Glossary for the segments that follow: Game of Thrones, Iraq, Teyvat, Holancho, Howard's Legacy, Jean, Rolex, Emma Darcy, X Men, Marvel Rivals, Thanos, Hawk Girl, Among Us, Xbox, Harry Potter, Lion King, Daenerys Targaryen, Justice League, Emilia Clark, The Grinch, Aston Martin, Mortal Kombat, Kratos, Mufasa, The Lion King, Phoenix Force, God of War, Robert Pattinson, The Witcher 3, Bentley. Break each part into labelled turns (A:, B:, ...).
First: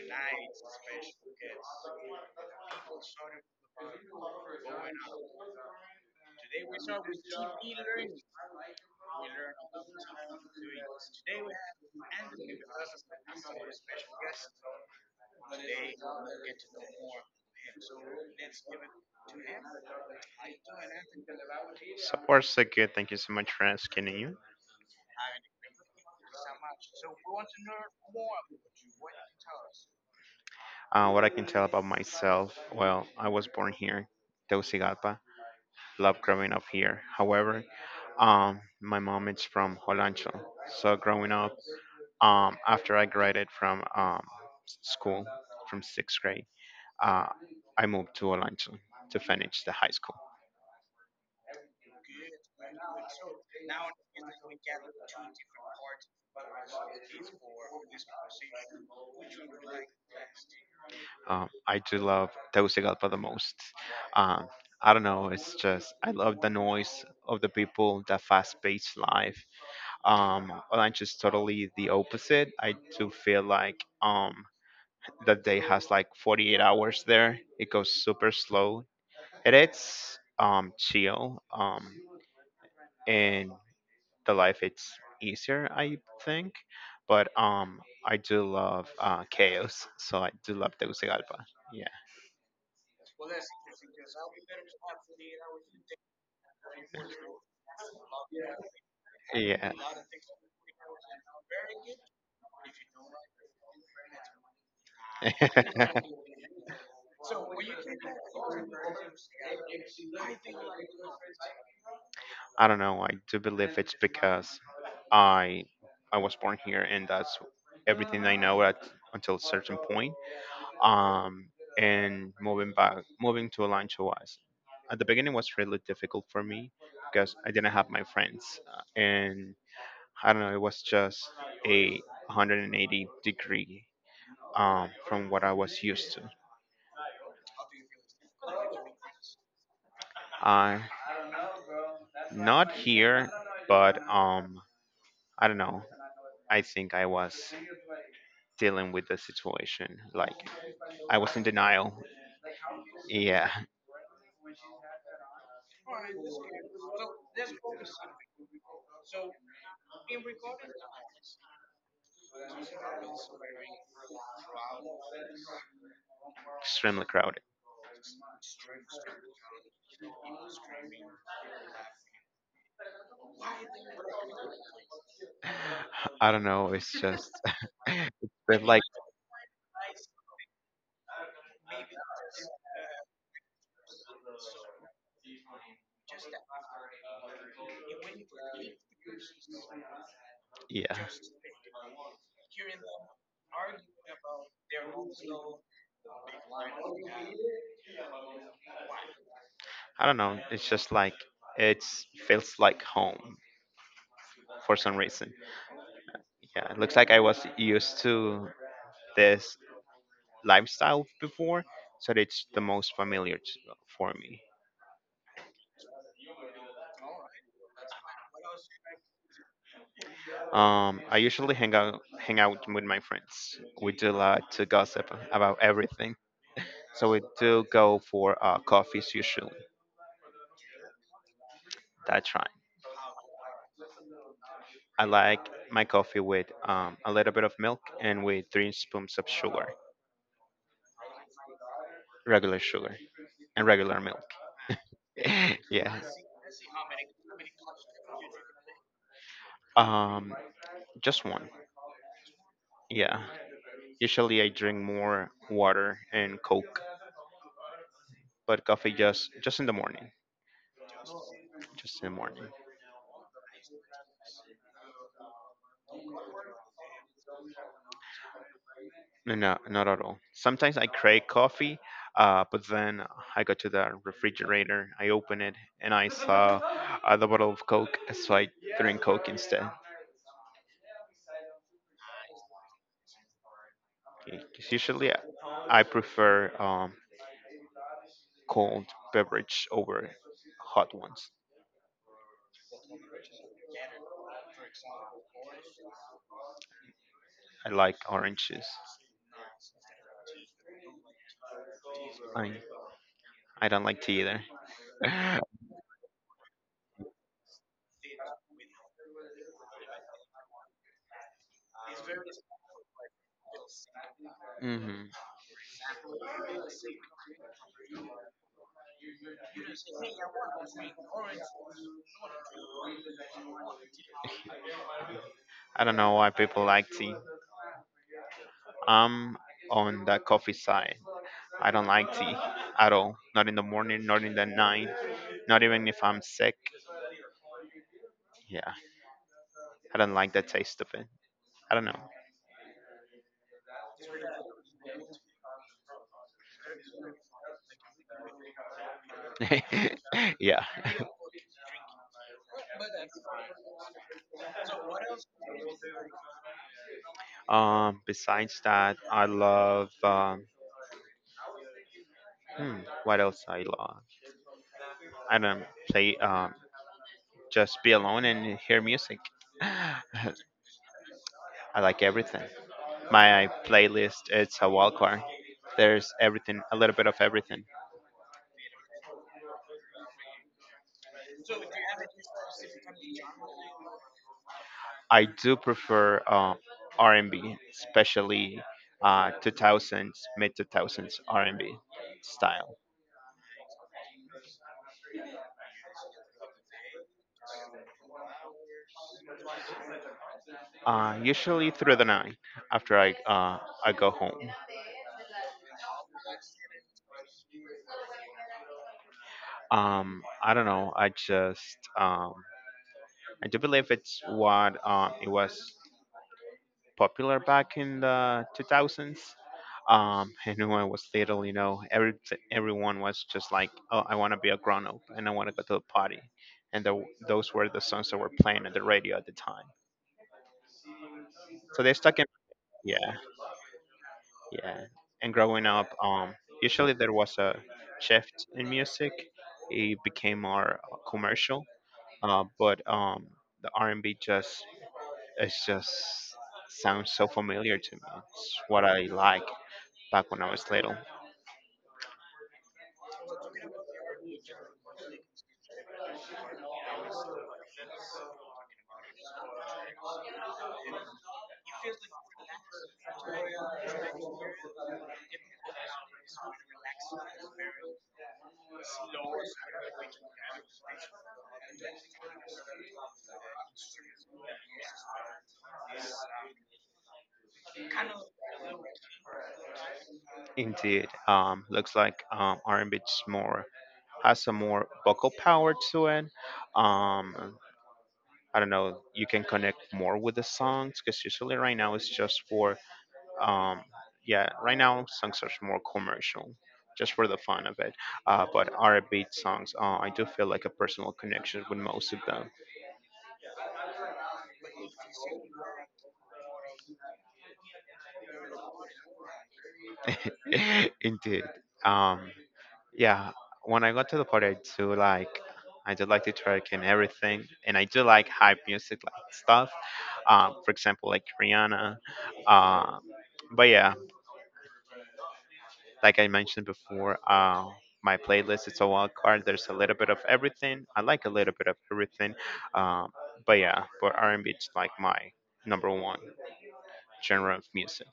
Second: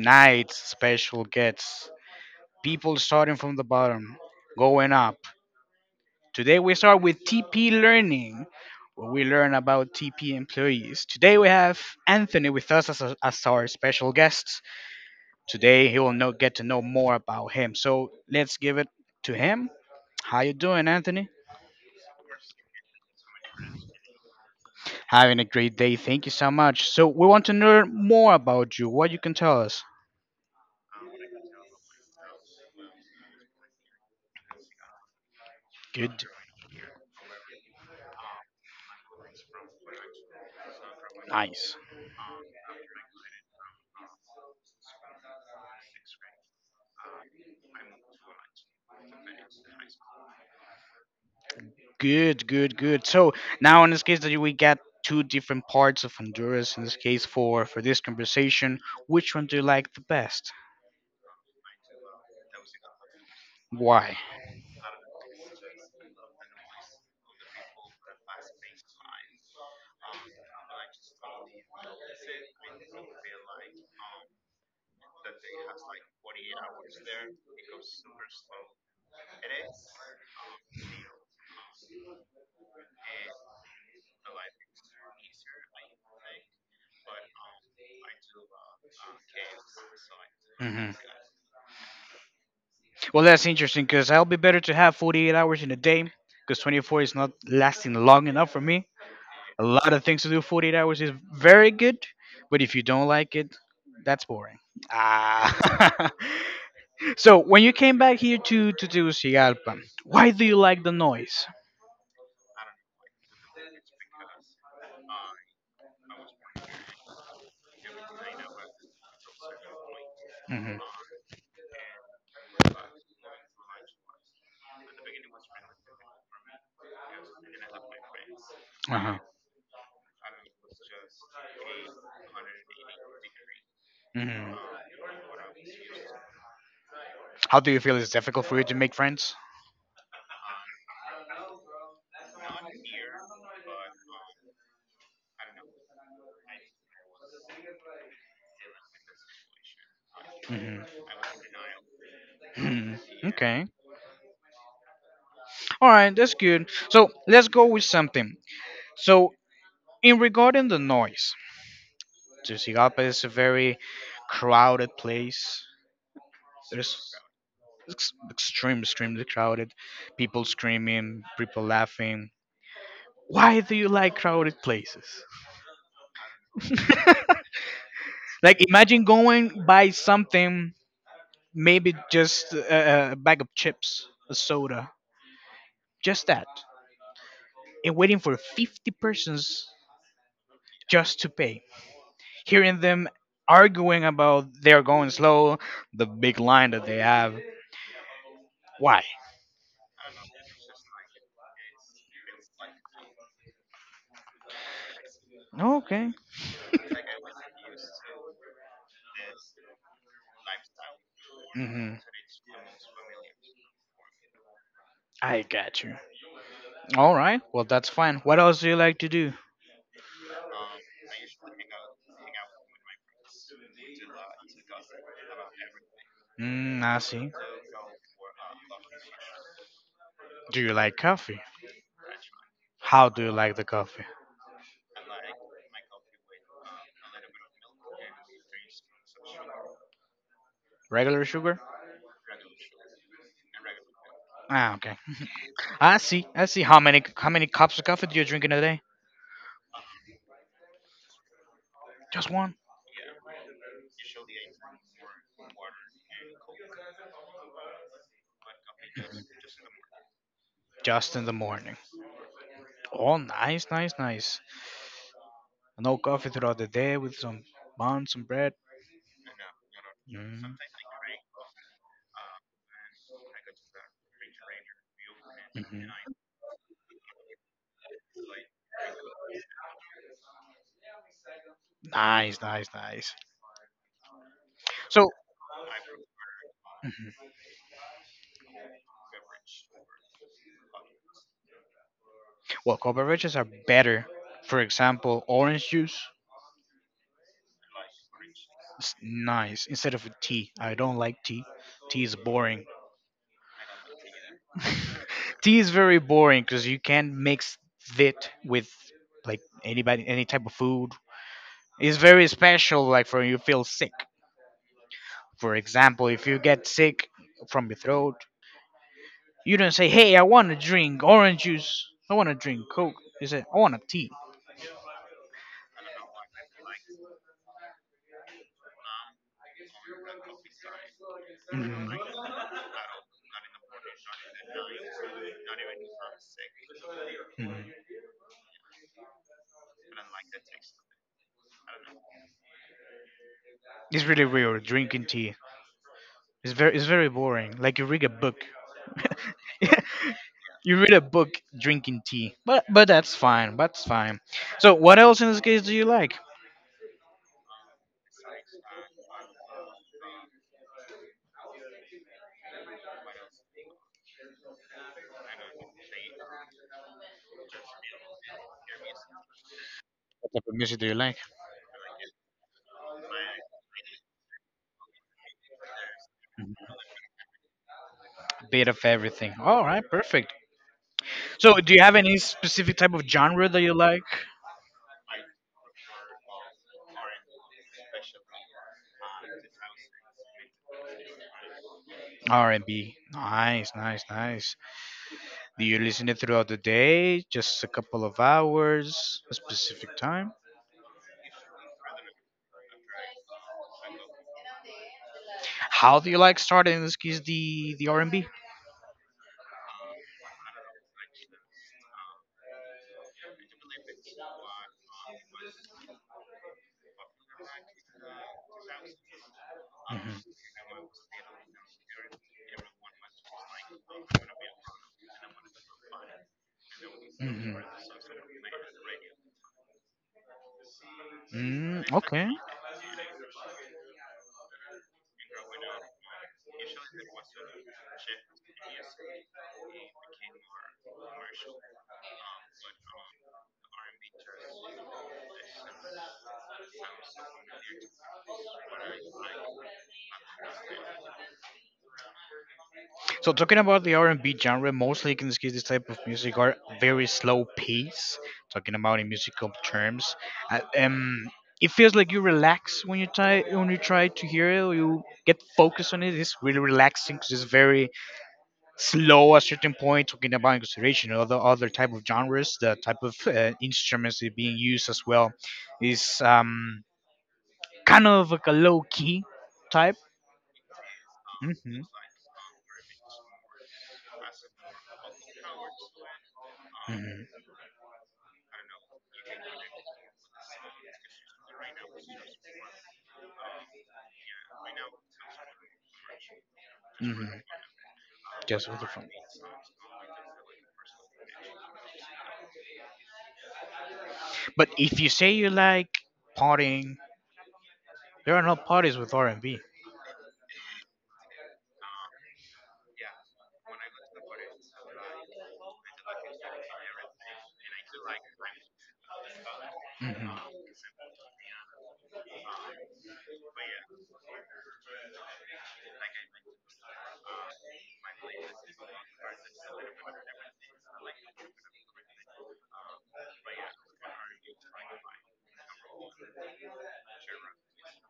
A: Tonight's special gets people starting from the bottom, going up. Today we start with TP learning, where we learn about TP employees. Today we have Anthony with us as our special guest. Today he will get to know more about him. So let's give it to him. How you doing, Anthony?
B: So far so good. Thank you so much for asking you.
A: Having a great day. Thank you so much. So we want to learn more about you. What you can tell us?
B: What I can tell about myself, well, I was born here, Tegucigalpa. Love
A: Good.
B: growing up here. However, my mom is from Holancho. So growing up,
A: Nice.
B: after I graduated from school, from sixth grade, uh, I moved to Holancho to finish the high school.
A: Good, good, good. So now in this case that we got two different parts of Honduras in this case for this conversation. Which one do you like the best?
B: I do love Tegucigalpa the most.
A: Why?
B: Um, I don't know. It's just I love the noise of the people, the fast-paced life. Lunch is totally the opposite. I do feel like that day has like 48 hours there. It goes super slow and it's chill, and the life it's easier I think, but I do love chaos, so I do love
A: hmm
B: Tegucigalpa. Yeah.
A: Well, that's interesting because I'll be better to have 48 hours in a day because 24 is not lasting long enough for me. A
B: Yeah.
A: lot of things to do, 48 hours is very good, but if you don't like it, that's boring. Ah. So when you came back here to Tegucigalpa, why do you like the noise?
B: I don't know. I do believe it's because I I was born here, and that's everything I know at until a certain point.
A: hmm
B: Um, and moving back, moving to Alancho was at the beginning was really difficult for me because I didn't have my friends,
A: Uh-huh.
B: and I don't know. It was just a 180 degree
A: hmm
B: from what I was used to.
A: How do you feel? It's difficult for you to make friends?
B: Uh, not here, but I don't know. I think I was dealing with the situation. Like
A: hmm
B: I was in denial. Yeah,
A: Okay. All right, that's good. So let's go with something. So in regarding the noise, Tegucigalpa is a very crowded place.
B: extremely
A: There's
B: crowded.
A: extreme, extremely crowded. People screaming, people laughing. Why do you like crowded places?
B: I don't know. It's just, it's
A: Like
B: been like,
A: imagine going by something, maybe just a bag of chips, a soda, just that, and waiting for 50 persons
B: yeah,
A: just to pay. Hearing them arguing about they're going slow, the big line that they have. Why?
B: I don't know. It's just like it feels like home for some reason.
A: Okay.
B: Yeah, it looks like I was used to this lifestyle before,
A: hmm
B: so it's the most familiar for me.
A: I got you. All right. Well, that's fine. What else do you like to do?
B: I usually hang out with my friends. We do a lot to gossip about everything.
A: Mm, I
B: So we
A: see.
B: do go for coffees usually.
A: Do you like coffee?
B: That's right.
A: How do you like the coffee?
B: I like my coffee with a little bit of milk and with three spoons of sugar,
A: Regular sugar?
B: regular sugar and regular milk.
A: Ah, okay.
B: yeah.
A: I see. I see. How many cups of coffee do you drink in a day?
B: Um, just one.
A: Just one.
B: Yeah. Usually I drink more water and Coke, but coffee just in the morning.
A: Just in the morning.
B: Just in the morning.
A: Oh, nice, nice, nice. No coffee throughout the day with some buns, some bread.
B: No, no, not at all.
A: Mm,
B: Sometimes I crave coffee, but then I go to the refrigerator, I open it, and
A: mhm.
B: I saw the bottle of Coke, so I drink Coke instead. 'Cause
A: Nice, nice, nice.
B: usually
A: So,
B: I I prefer
A: mhm,
B: cold beverage over hot ones.
A: well, cold beverages are better. For example, orange juice
B: I like orange juice.
A: is nice instead of tea. I don't like tea. Tea is
B: I,
A: boring.
B: I don't like tea either.
A: Tea is very boring because you can't mix it with like anybody, any type of food. It's very special, like for when you feel sick.
B: hmm.
A: For example, if you get sick from your throat, you don't say, "Hey, I want to drink orange juice. I want to drink Coke." You say, "I want a tea."
B: I don't know why people like tea. I'm on the coffee side. I don't
A: Mhm.
B: like tea at all. Not in the morning, not in the night, not even if I'm sick.
A: Mhm.
B: Yeah, I don't like the taste of it. I don't know.
A: It's really weird drinking tea. It's very boring. Like you read a book.
B: yeah.
A: You read a book drinking tea. But that's fine. That's fine. So what else in this case do you like?
B: Besides that, I love. Hmm, what else I love? I don't play. Just be alone and hear music. I
A: What type of music do you like?
B: like everything. My playlist it's a wild card. There's everything,
A: Mm-hmm.
B: a little bit of everything.
A: Bit of everything. All right, perfect. So, do you have any specific type of genre that you like?
B: I do prefer R&B, especially 2000s, mid 2000s R&B style.
A: R&B. Nice, nice, nice. Do you listen it throughout the day? Just a couple of hours, a specific time?
B: Usually through the night after I go home.
A: How do you like starting in this case the R&B?
B: I don't know. I just I do believe it's what it was popular back in the 2000s.
A: hmm
B: And when I was little, you know, everyone was just like, "Oh, I want to be a grown up and I want to go to a party," and those
A: hmm
B: were the songs that were playing on the radio at the time. So they stuck in,
A: Okay.
B: yeah, yeah. And growing up, usually there was a shift in music; it became more commercial. But The R&B just sounds so familiar to me. It's what I like back when I was little.
A: So talking about the R and B genre, mostly in this case, this type of music are very slow pace. Talking about in musical terms, uh, um, it feels like you relax when you try to hear it. Or you get focused on it. It's really relaxing because it's very slow at a certain point. Talking about in consideration other type of genres, the type of instruments that being used as well is kind of like a low key type.
B: Indeed,
A: hmm
B: looks like RMB's more has a more vocal power to it. Um,
A: hmm
B: I don't know, you can connect more with the songs because usually right now it's just for um, yeah, right now songs are more commercial, just
A: hmm
B: for the fun of it. But
A: Just with the phone.
B: R&B songs, I do feel like a personal connection with most of them.
A: But if you say you like partying, there are no parties with R&B.
B: Indeed. Um, yeah, when I got to the party I do like to twerk and everything, and I do like hype music like stuff,
A: hmm
B: for example like Rihanna. uh, but yeah, like I mentioned before, my playlist it's a wild card. There's a little bit of everything. I like a little bit of everything. um, but yeah, but R&B is like my number one genre of music,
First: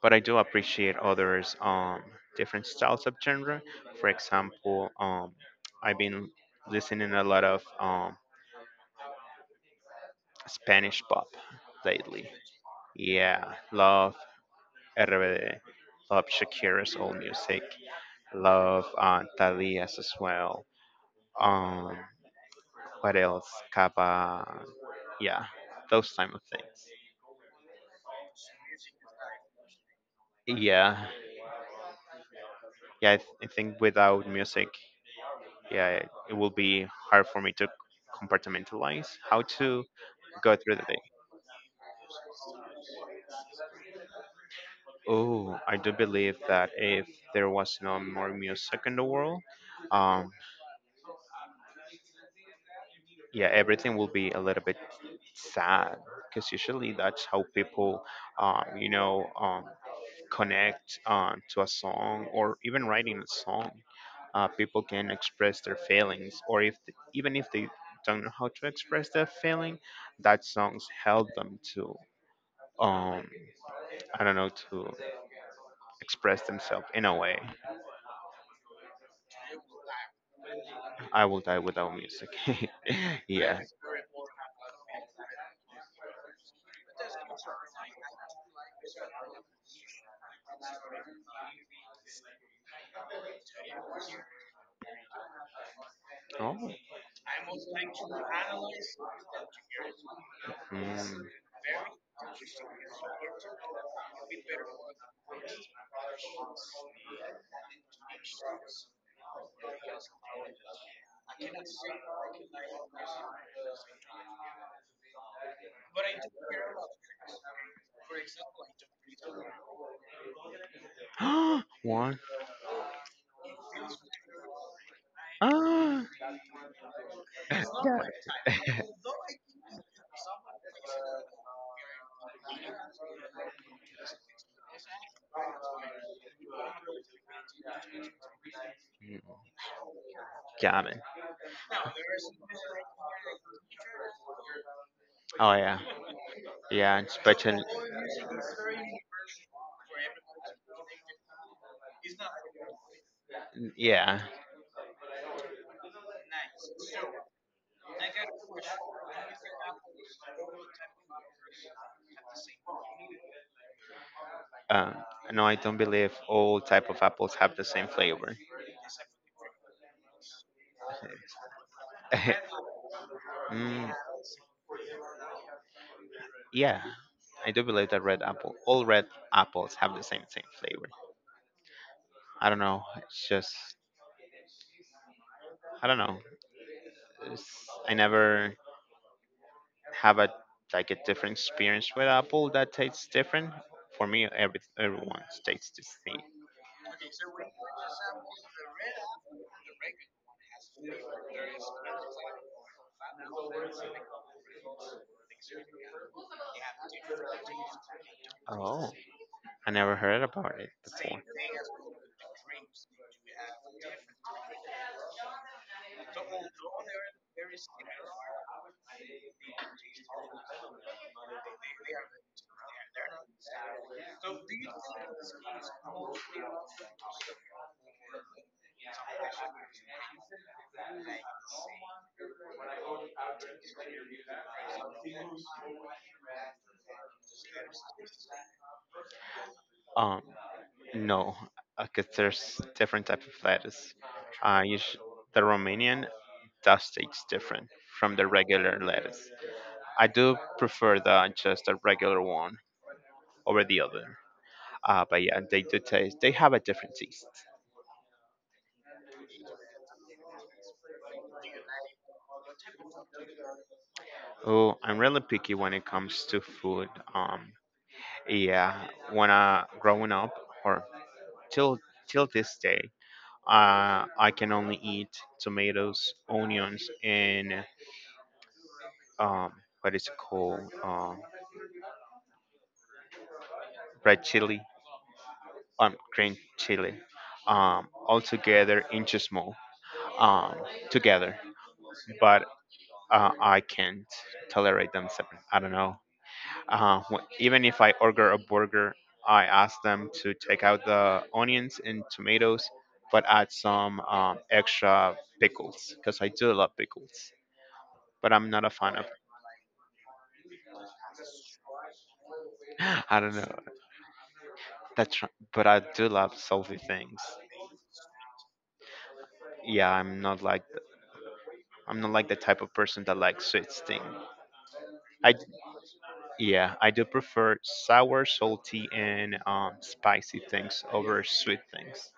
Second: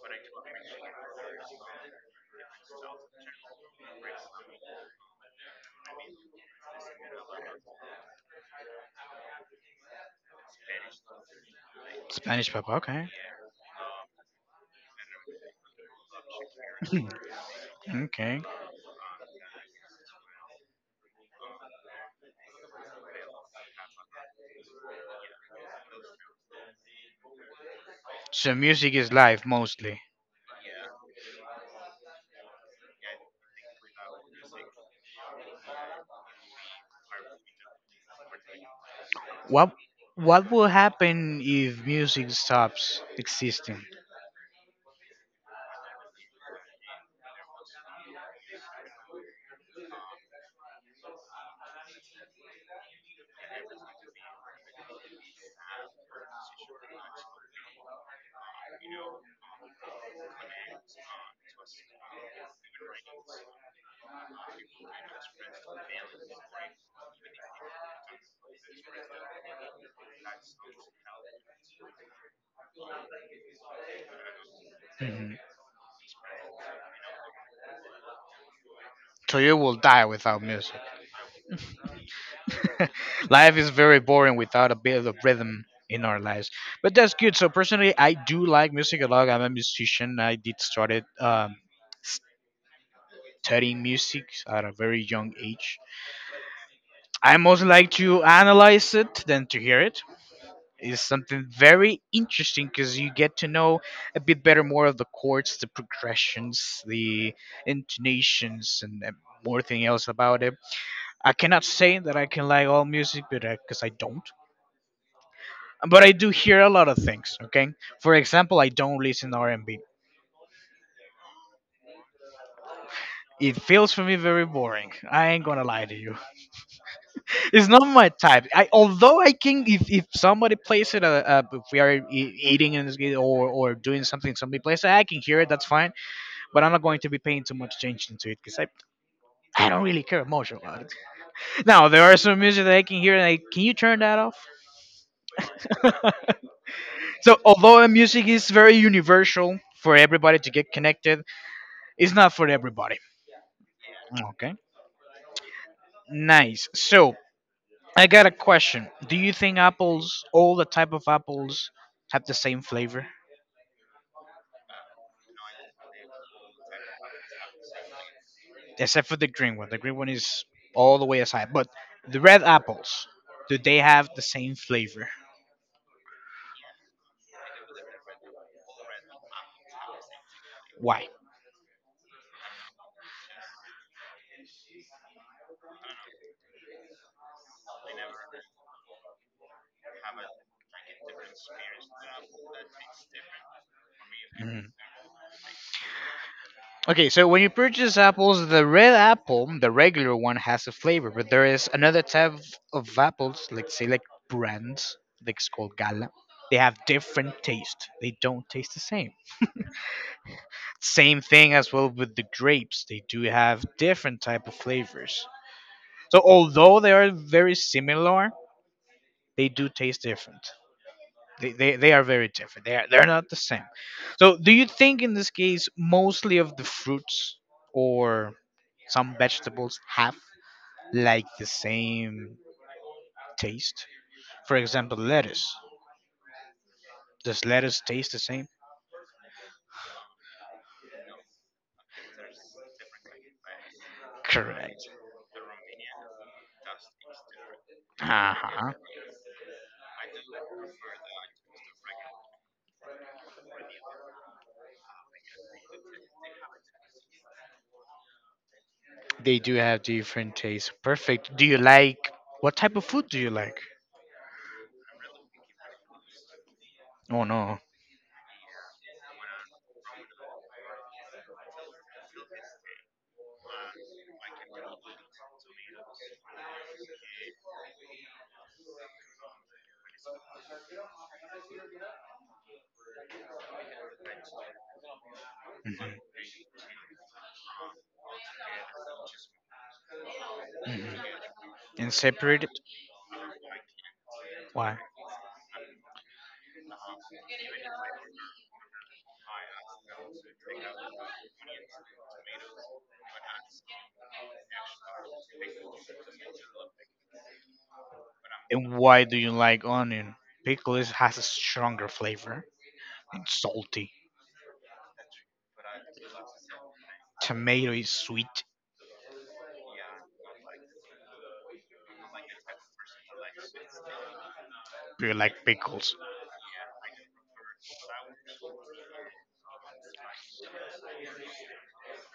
B: but I do appreciate others, different styles of genre. For example, I've been listening a lot of Spanish pop lately.
A: Spanish pop, okay.
B: Yeah, love RBD, love Shakira's old music,
A: Okay.
B: love Thalia's as well. Um, what else? Kappa. Yeah, those type of things.
A: So music is life mostly.
B: Yeah, yeah. I think without music, yeah, it will be hard for me to compartmentalize how
A: What
B: to
A: what
B: go
A: will
B: through the day.
A: happen if music stops existing?
B: Oh, I do believe that if there was no more music in the world, um, yeah, everything will be a little bit sad because usually that's how people, um, you know, um, connect to a song or even writing a song. People can express their feelings, or if even if they don't know how to express their feeling, that songs help them to um I don't know to
A: hmm
B: express themselves in a way.
A: So you will die without music.
B: I will die without music.
A: Life
B: yeah.
A: is very boring without a bit of rhythm in our lives. But that's good. So personally, I do like music a lot. I'm a musician. I did started studying music at a very young age.
B: Oh.
A: I most like to analyze it than to hear it. It's
B: Mm.
A: something very interesting because you get to know a bit better more of the chords, the progressions, the intonations, and more thing else about it. I cannot say that I can like all music, but because I don't. But I do hear a lot of things. Okay, for example, I don't listen R and B.
B: One.
A: It feels for me very boring. I ain't gonna lie to
B: Ah.
A: you. It's not my type.
B: Yeah.
A: I although I can if somebody plays it if we are eating and or doing something somebody plays it I can hear it, that's fine, but I'm not going to be paying too much attention to it because I don't really care much about
B: Got
A: it.
B: it.
A: Now there are some music that I can hear and can you turn that off?
B: Oh yeah. Yeah.
A: So
B: Especially.
A: although music is very universal for everybody to get connected, it's not for everybody.
B: Yeah.
A: Okay. Nice. So I got a question. Do you think apples, all the type of apples, have the same flavor?
B: Uh, no, I don't believe all type of apples have the same flavor.
A: Except for the green one. The green one is all the way aside. But the red apples, do they
B: mm,
A: have the same flavor?
B: yeah. I do believe that red apple, all red apples have the same flavor.
A: Why?
B: I don't know. It's just I don't know. It's, I never have a like a different experience with Apple that tastes different. For me, every
A: Mhm.
B: everyone tastes the same.
A: Okay, so when you purchase apples, the red apple, the regular one, has a flavor, but there is another type of apples, like say like brands, like it's called Gala. They have different taste. They don't taste the
B: Oh,
A: same.
B: I never heard about it
A: Same
B: before.
A: thing as well with the grapes. They do have different type of flavors. So although they are very similar, they do taste different. They are very different. They are they're not the same. So do you think in this case mostly of the fruits or some vegetables have like the same taste? For example, lettuce. Does lettuce taste the same?
B: Um, no, because there's different type of lettuce. You
A: Correct.
B: The Romanian does taste different from the
A: Uh-huh.
B: regular lettuce. I do prefer the just the regular one over the other. But yeah, they do taste. They have a different taste.
A: They do have different tastes. Perfect. Do you like what type of food do you like?
B: Oh, I'm really picky when it comes to food.
A: Oh
B: Um,
A: no.
B: Yeah, when I growing up or till till this day, I can only eat tomatoes, onions, and um, what is it called? Red chili,
A: Mhm,
B: green chili, all together into small, um,
A: mhm,
B: together.
A: and
B: But
A: separate it.
B: I can't
A: Why?
B: tolerate them separate. I don't know. Even if I order a burger, I ask them to take out the onions and tomatoes, but add some extra pickles because I do love pickles. But I'm not a
A: And
B: fan of.
A: why do you like onion? Pickles has a stronger flavor
B: I
A: and
B: don't know.
A: salty.
B: That's. But I do love salty things.
A: Tomato is sweet,
B: Yeah, I'm not like the type of person that likes sweet things.
A: but you
B: I
A: like
B: d-
A: pickles.
B: yeah, I do prefer sour, salty, and spicy things over sweet things.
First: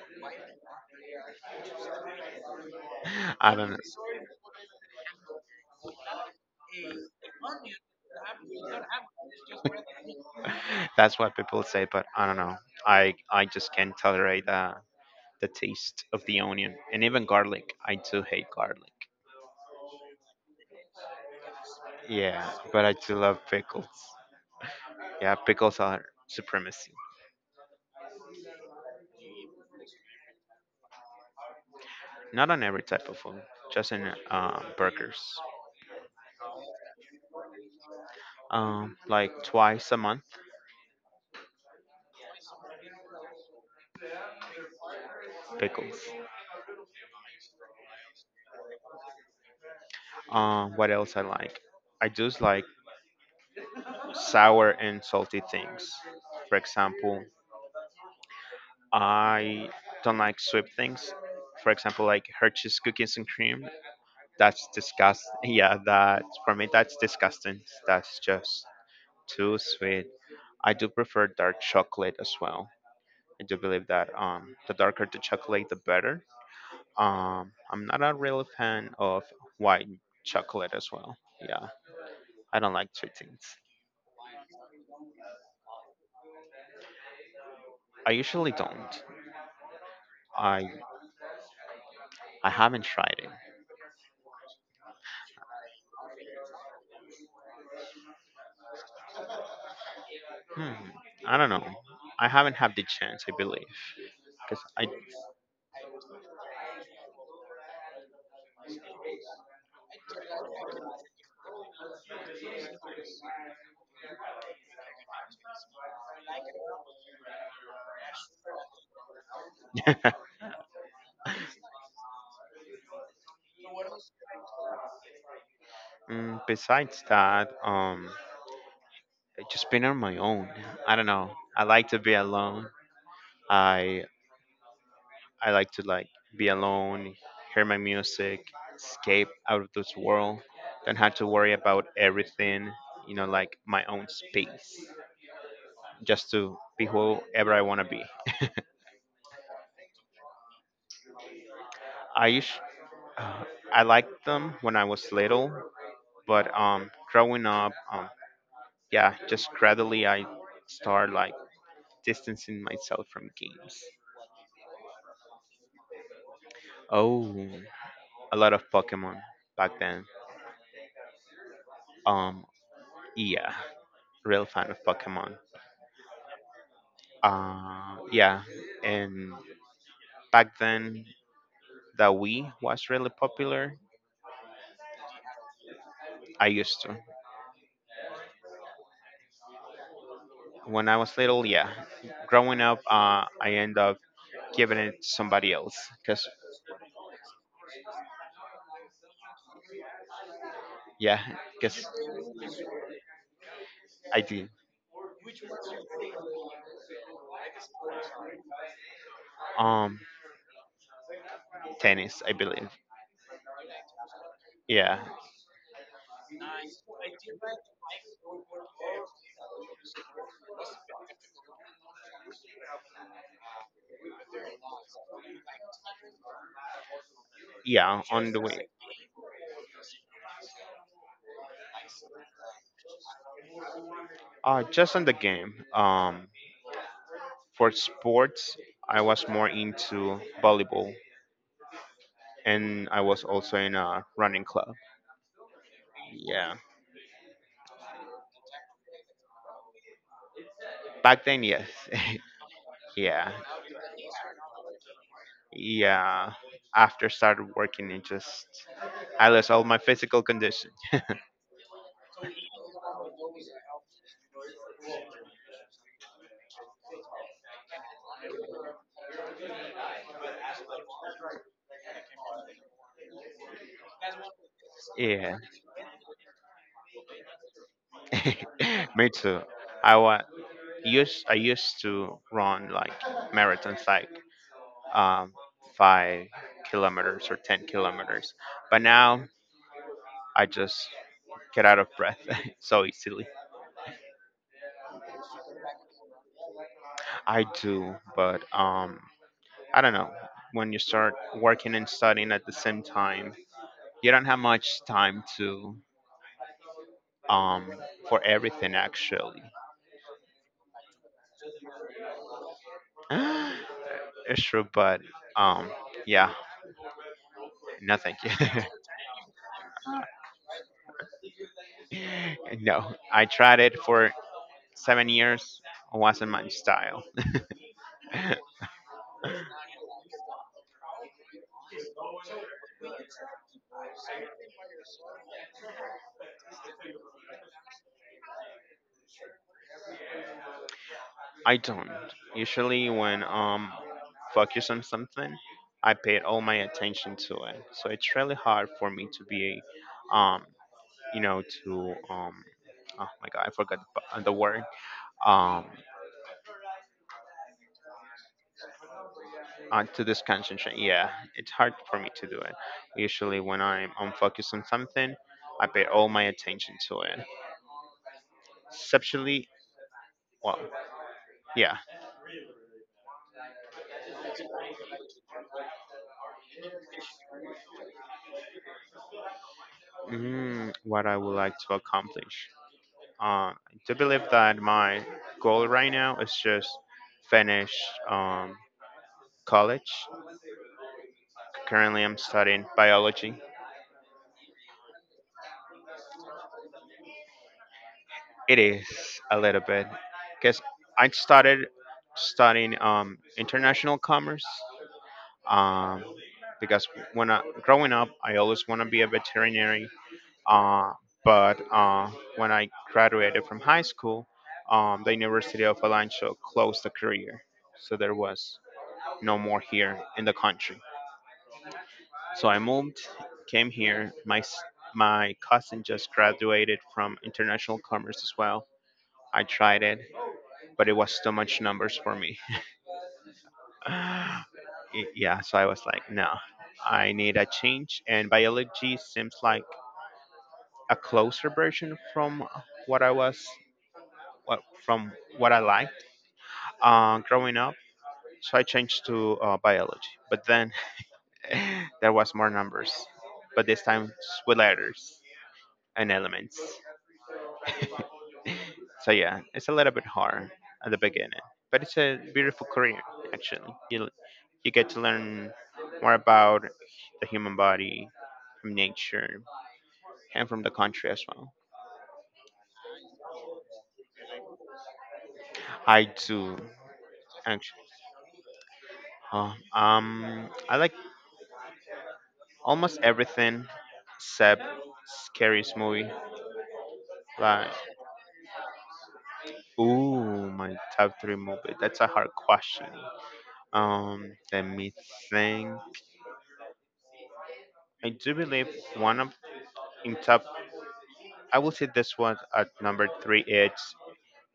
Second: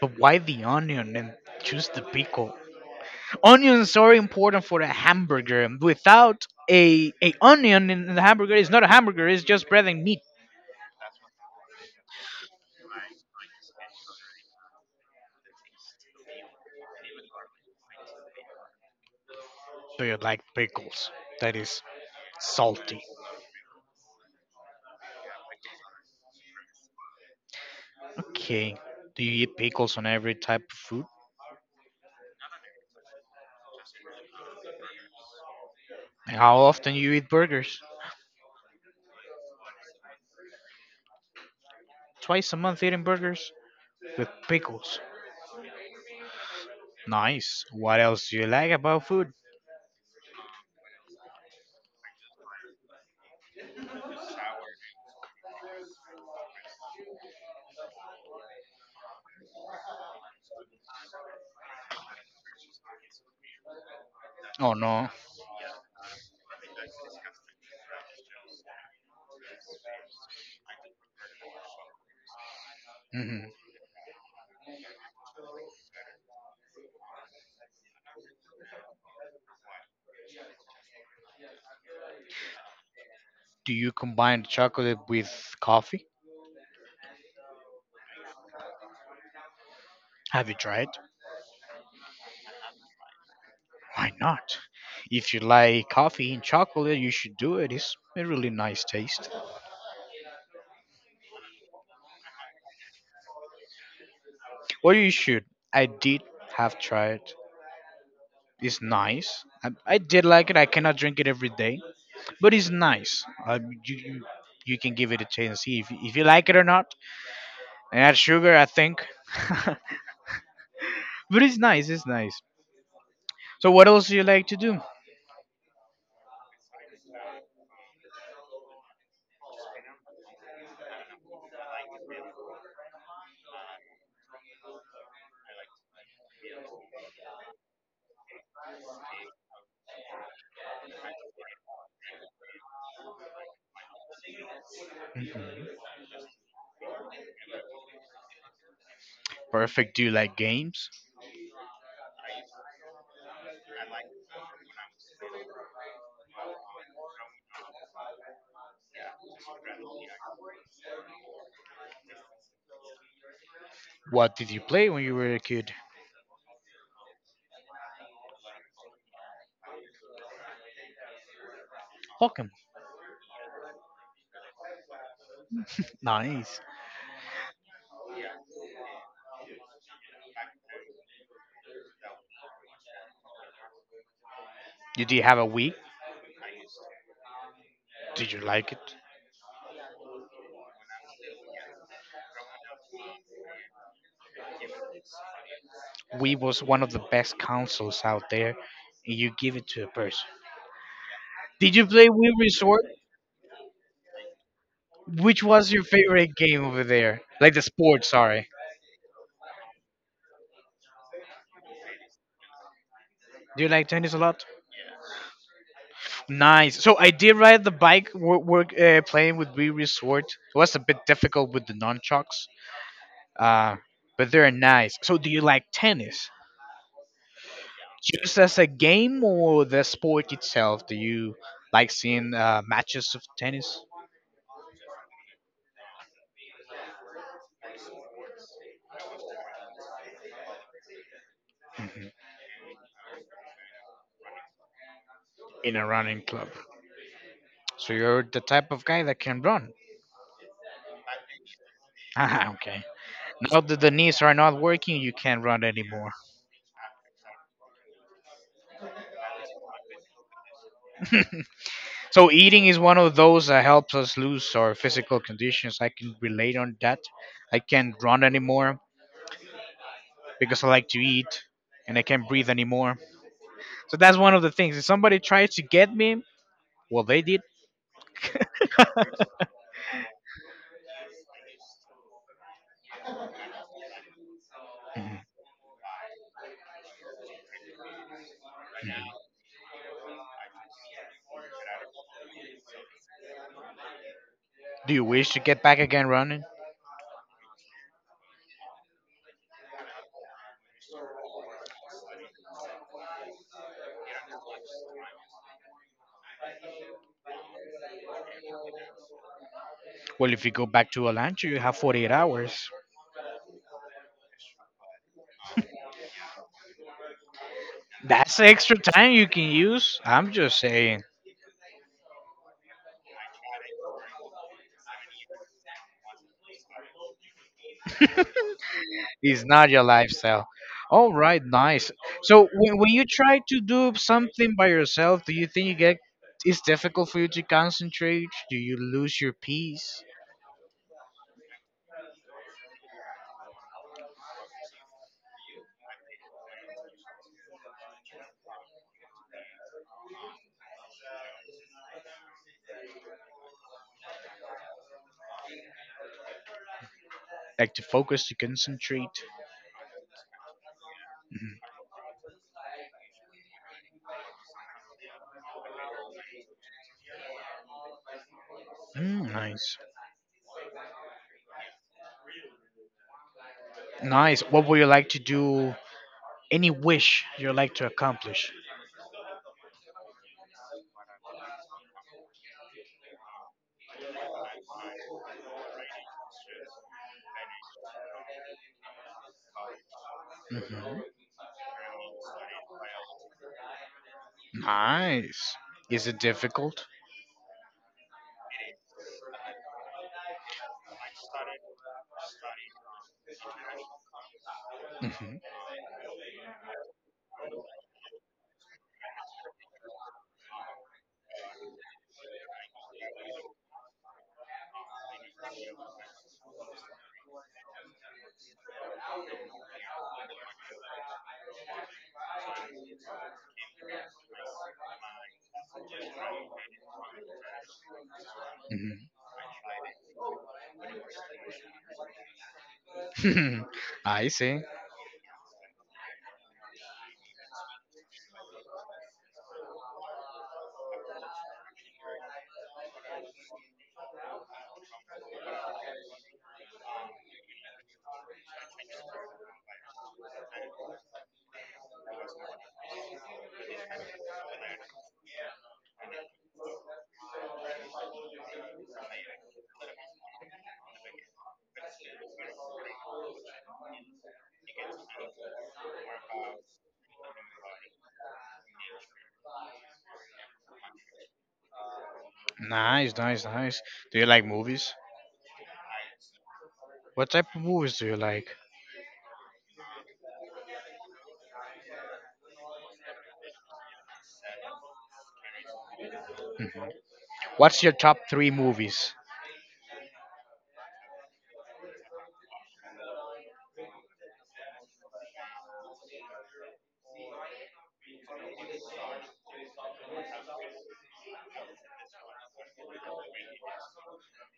A: But why the onion and choose the pickle?
B: I don't know.
A: Onions are important for a hamburger. And without a onion in the hamburger, it's not a hamburger. It's just bread and meat.
B: That's what people say, but I don't know. I just can't tolerate the taste of the onion and even garlic. I do hate garlic.
A: But you like pickles. That is
B: Yeah, but I
A: salty.
B: do love pickles. Yeah, pickles are supremacy.
A: Okay. Do you eat pickles on every type of food?
B: Not on every type of food, just in burgers.
A: And how often you eat burgers?
B: Like twice a month,
A: Twice a month eating burgers with pickles.
B: pickles.
A: Nice. What else do you like about food?
B: What else I like? I do like sour and salty things. For example, I don't like sweet things. For example, like Hershey's cookies and cream. That's
A: Oh no.
B: disgust. Yeah, that for me. That's disgusting. That's just too sweet. I do prefer dark chocolate as well.
A: hmm
B: I do believe that the darker the chocolate, the better. I'm not a real fan of white chocolate as well. Yeah, I don't like sweet things.
A: Do you combine chocolate with coffee?
B: I usually don't.
A: Have you
B: I
A: tried?
B: I haven't tried it.
A: Why not? If you like coffee and chocolate, you should do it. It's a really nice taste.
B: Hmm, I don't know. I haven't had the chance. I believe because
A: Or you should. I did have tried. It's nice. I did like it. I cannot drink it every day, but it's nice. You can give it a chance. See if you like it or not. And add sugar, I think.
B: I.
A: But it's nice, it's nice. So what else do you like to do?
B: Mm, besides that, I've just been on my own. I don't know. I like to be alone. I I like to be alone, hear my music, escape out of this world. Don't have to worry about everything. You know, like my own space, just to be whoever I want to be.
A: Perfect. Do you like games?
B: I used, uh, I liked them when I was little, but growing up, yeah, just gradually I start like distancing myself from games.
A: What did you play when you were a kid?
B: Oh. A lot of Pokemon back then. Um,
A: Pokemon.
B: yeah, real fan of Pokemon.
A: Nice.
B: Yeah, and back then the Wii was really popular.
A: You did you have a Wii?
B: I used to
A: Did you like it?
B: when I was little. Yeah, growing up, I end up giving it to somebody else because
A: Wii was one of the best consoles out there, and you give it to a person.
B: yeah,
A: Did you
B: because
A: play Wii Resort?
B: I did.
A: Which was your favorite game over there? Like the sport, sorry.
B: Um, tennis, I believe.
A: Do you like tennis a lot?
B: Yeah,
A: Nice. So I did ride the bike work playing with Wii Resort. It was a bit difficult with the nunchucks, uh, but they're nice. So, do you like tennis?
B: yeah, on
A: Just
B: the
A: as
B: Wii.
A: a game or the sport itself? Do you like seeing matches of tennis?
B: Just on the game. For sports, I was more into volleyball
A: Mhm.
B: and I was also in a running club.
A: In a running club?
B: Yeah,
A: So, you're the type of guy that can run.
B: back then, yes.
A: Ah, okay.
B: yeah,
A: Now that the knees are not working, you can't run anymore.
B: yeah. After started working, it just I lost all my physical condition.
A: So, eating is one of those that helps us lose our physical conditions. I can relate on that. I can't run anymore because I like to eat and I can't breathe anymore. So that's one of the things. If somebody
B: Yeah,
A: tries to get me, well, they did.
B: me too. I wa- used I used to run like marathons, like um, 5 km or 10 km, but now I just get out of breath so easily.
A: Do you wish to get back again running?
B: I do, but I don't know, when you start working and studying at the same time, you don't have much time to um for everything actually.
A: Well, if you go back to Alancho, you have 48 hours.
B: It's true, but um yeah, no thank you.
A: That's extra time you can use. I'm just saying.
B: No, I tried it for 7 years. It wasn't my style.
A: It's not your lifestyle. All right, nice. So when you try to do something by yourself, do you think you get it's difficult for you to concentrate? Do you lose your peace?
B: I don't. Usually when focus on something, I paid all my attention to it. So it's really hard for me to be um you know, to oh my god, I forgot the word. Um,
A: Like to focus, to concentrate?
B: to this concentration, yeah, it's
A: Mm-hmm.
B: hard for me to do it. Usually, when I'm unfocused on something, I pay all my attention to it.
A: Mm,
B: Exceptionally,
A: nice.
B: well, yeah.
A: Nice. What would you like to do? Any wish you like to accomplish?
B: Mm, what I would like to accomplish. I do believe that my goal right now is just finish um, college.
A: hmm
B: Currently, I'm studying biology.
A: Nice. Is it difficult?
B: It is a little bit because I started studying international commerce.
A: hmm
B: um, because when I growing up, I always want to be a veterinary. Uh, but when I graduated from high school, the University of Alancho closed the career, so there was no more here in the country. So I moved, came here. My cousin just graduated from international commerce as well. I tried it, but it was too much numbers for me.
A: hmm I see.
B: Yeah, so I was like, no, I need a change. And biology seems like a closer version from what I was, what, from what I liked growing up. So I changed to biology, but then there was more numbers, but this time with letters and elements. So yeah, it's a little bit hard at the beginning, but it's a beautiful career actually. You get to learn more about the human body from nature and from the country as well.
A: Nice, nice, nice. Do you like movies?
B: I do
A: What type of
B: actually.
A: movies do you like?
B: Oh, I like almost everything except scariest movie.
A: hmm
B: Like,
A: What's your top three movies?
B: ooh, my top three movie. That's a hard question. Let me think. I do believe one of in top I will say this one at number three. It's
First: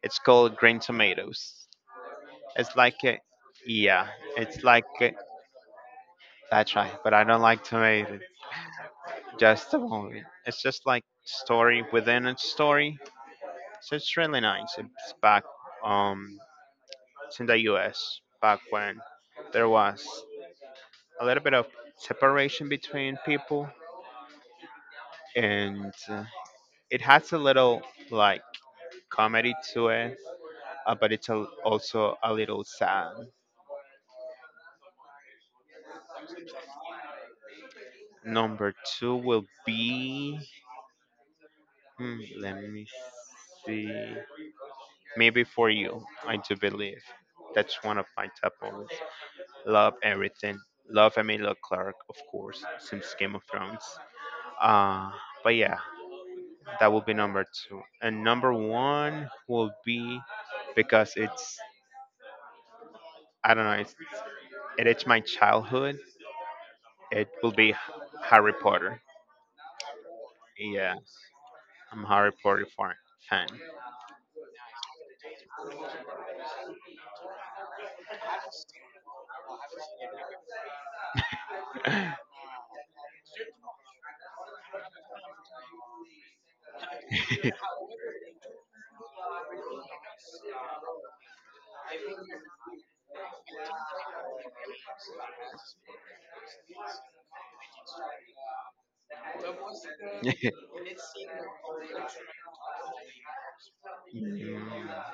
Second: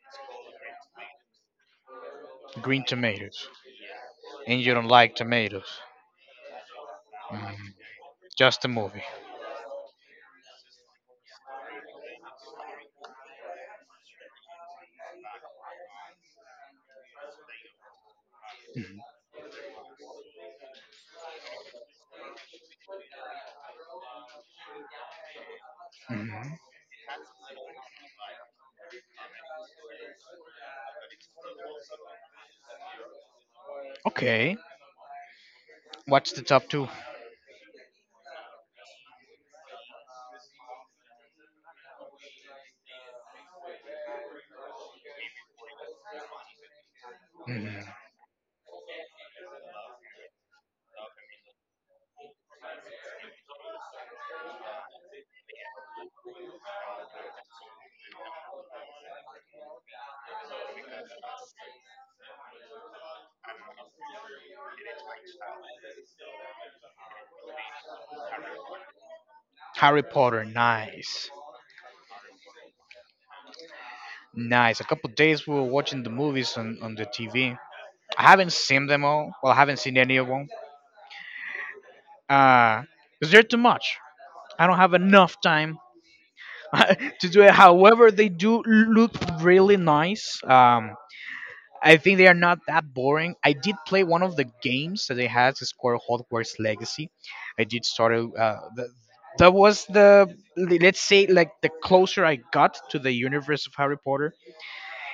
B: it's called Green Tomatoes. It's
A: Green
B: like a,
A: Tomatoes.
B: yeah,
A: And
B: it's
A: you
B: like
A: don't
B: a,
A: like tomatoes.
B: that's right. But I don't
A: Mhm.
B: like tomatoes.
A: Just a movie.
B: Just a movie. It's just like story within a story. So it's really nice. Um it's in the U.S. back when
A: hmm
B: there was a little bit of separation between people, and
A: hmm
B: it has a little like comedy to it, but it's a, also a little sad.
A: Okay. What's the top 2?
B: Number two will be, hmm, let me see, maybe for you. I do believe that's
A: Hmm
B: one of my top moments. Love everything. Love Emilia Clark, of course, since Game of Thrones. Uh, but yeah, that will be number two. And number one will be because it's I don't know, it is my childhood. It will be Harry Potter.
A: Harry Potter.
B: Yeah,
A: Nice.
B: I'm a Harry Potter
A: Nice. A couple days we were watching the movies on the TV. I haven't seen them all. Well, I haven't seen any of them. Uh, is there too much? I don't have enough time to do it.
B: fan.
A: However, they do look really nice. I think they are not that boring. I did play one of the games that they had, it's score Hogwarts Legacy. I did start. That was the let's say like the closer I got to the universe of Harry Potter.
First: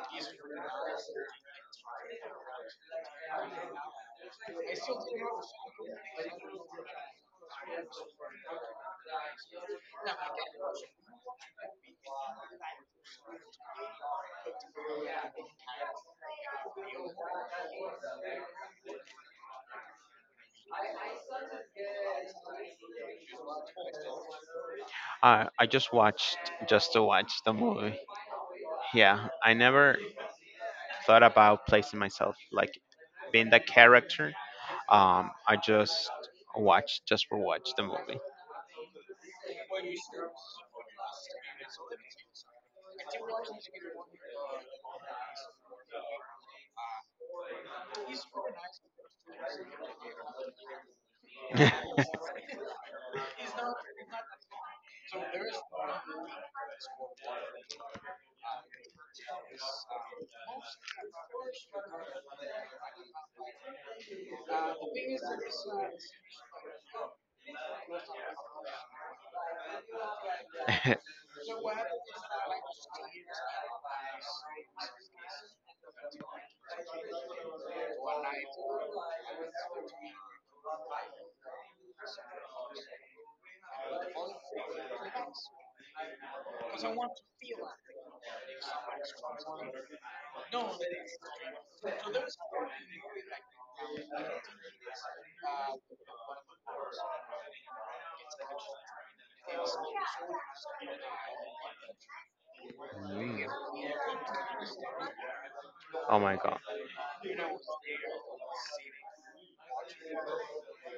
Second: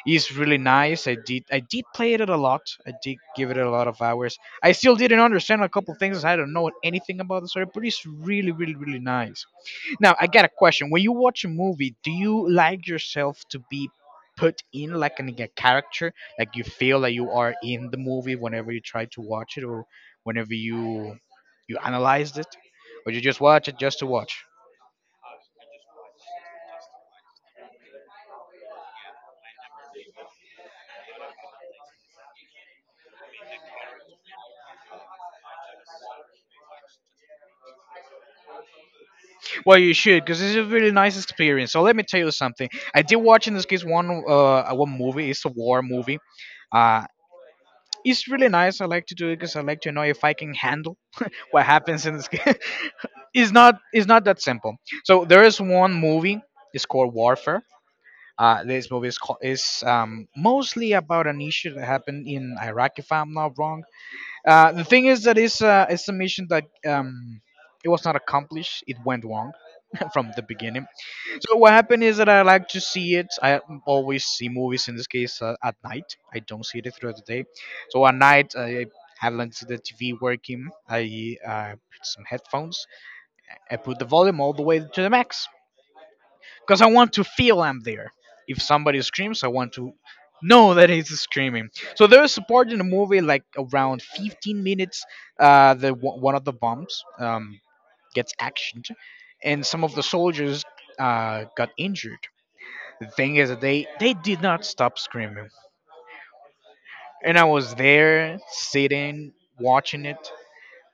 A: It's really nice. I did play it a lot. I did give it a lot of hours. I still didn't understand a couple things. I don't know anything about the story, but it's really nice. Now I got a question. When you watch a movie, do you like yourself to be put in like a character? Like you feel that you are in the movie whenever you try to watch it or whenever you analyzed it? Or you just watch it just to watch?
B: I just watched just to watch the movie. Yeah, I never thought about placing myself like being the character. I just watched just for watch the movie.
A: Well, you should, because it's a really nice experience. So let me tell you something. I did watch in this case one movie. It's a war movie. Uh, it's really nice. I like to do it because I like to know if I can handle what happens in this game. It's not that simple. So there is one movie. It's called Warfare. This movie is called, is mostly about an issue that happened in Iraq, if I'm not wrong. The thing is that it's a mission that it was not accomplished. It went wrong from the beginning. So what happened is that I like to see it. I always see movies in this case at night. I don't see it throughout the day. So at night I have like the TV working. I put some headphones. I put the volume all the way to the max because I want to feel I'm there. If somebody screams, I want to know that it's screaming. So there is support in the movie like around 15 minutes. The One of the bombs gets actioned, and some of the soldiers got injured. The thing
B: Mm.
A: is that they did not stop screaming,
B: Oh my god.
A: and I was there sitting watching it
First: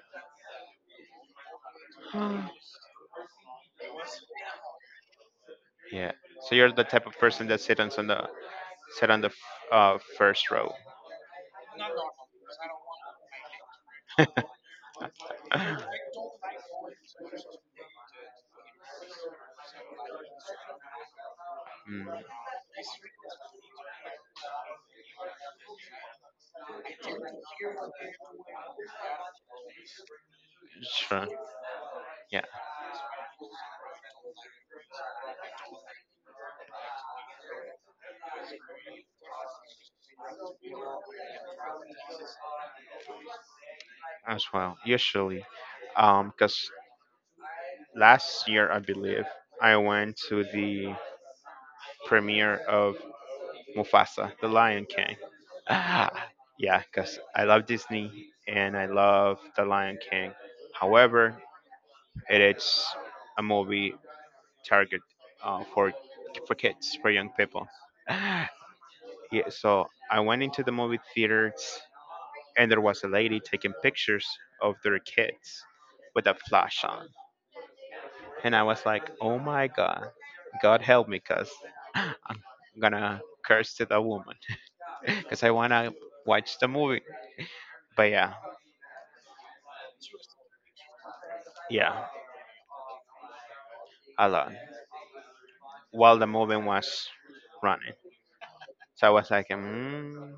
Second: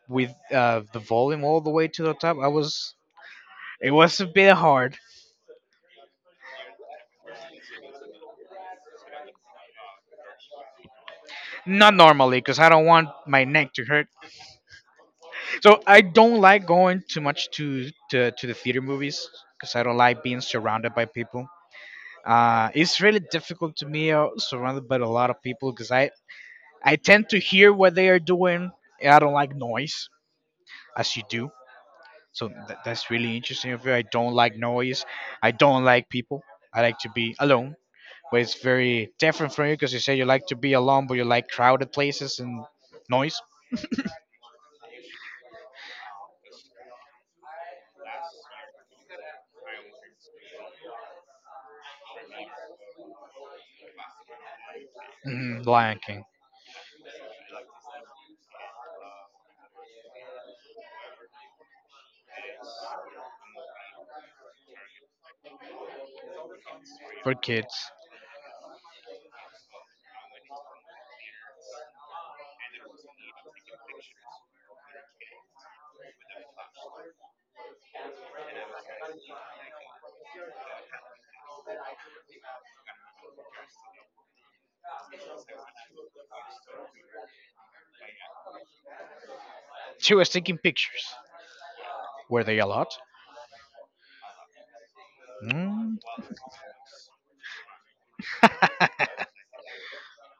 A: with the volume all the way to the top. I was it was a bit hard,
B: Yeah. So you're the type of person that sit on the first row.
A: not normally, because I don't want my neck to hurt.
B: Mm,
A: So I don't like going too much to the theater movies because I don't like being surrounded by people. It's really difficult to me surrounded by a lot of people because I tend to hear what they are doing, and I don't like noise, as you
B: sure.
A: do.
B: Yeah,
A: So that's really interesting of you. I don't like noise. I don't like people. I like to be alone. But it's very different from you because you say you like to be alone, but you like crowded places and noise.
B: as well. Usually, because last year I believe I went to the premiere of Mufasa, The Lion King.
A: Mm, Lion
B: Ah,
A: King
B: yeah, because I love Disney and I love The Lion King. However, it is a movie target uh, for for kids, for young
A: for
B: people.
A: kids.
B: Yeah, so I went into the movie theaters and there was a lady taking pictures of their kids with a flash on, and I was like, "Oh my God, God help me, cause I'm gonna curse to the woman," because I wanna watch the movie. But yeah,
A: She was taking pictures.
B: yeah,
A: Were they a lot?
B: a lot.
A: Mm.
B: While the movie was running, so I was like,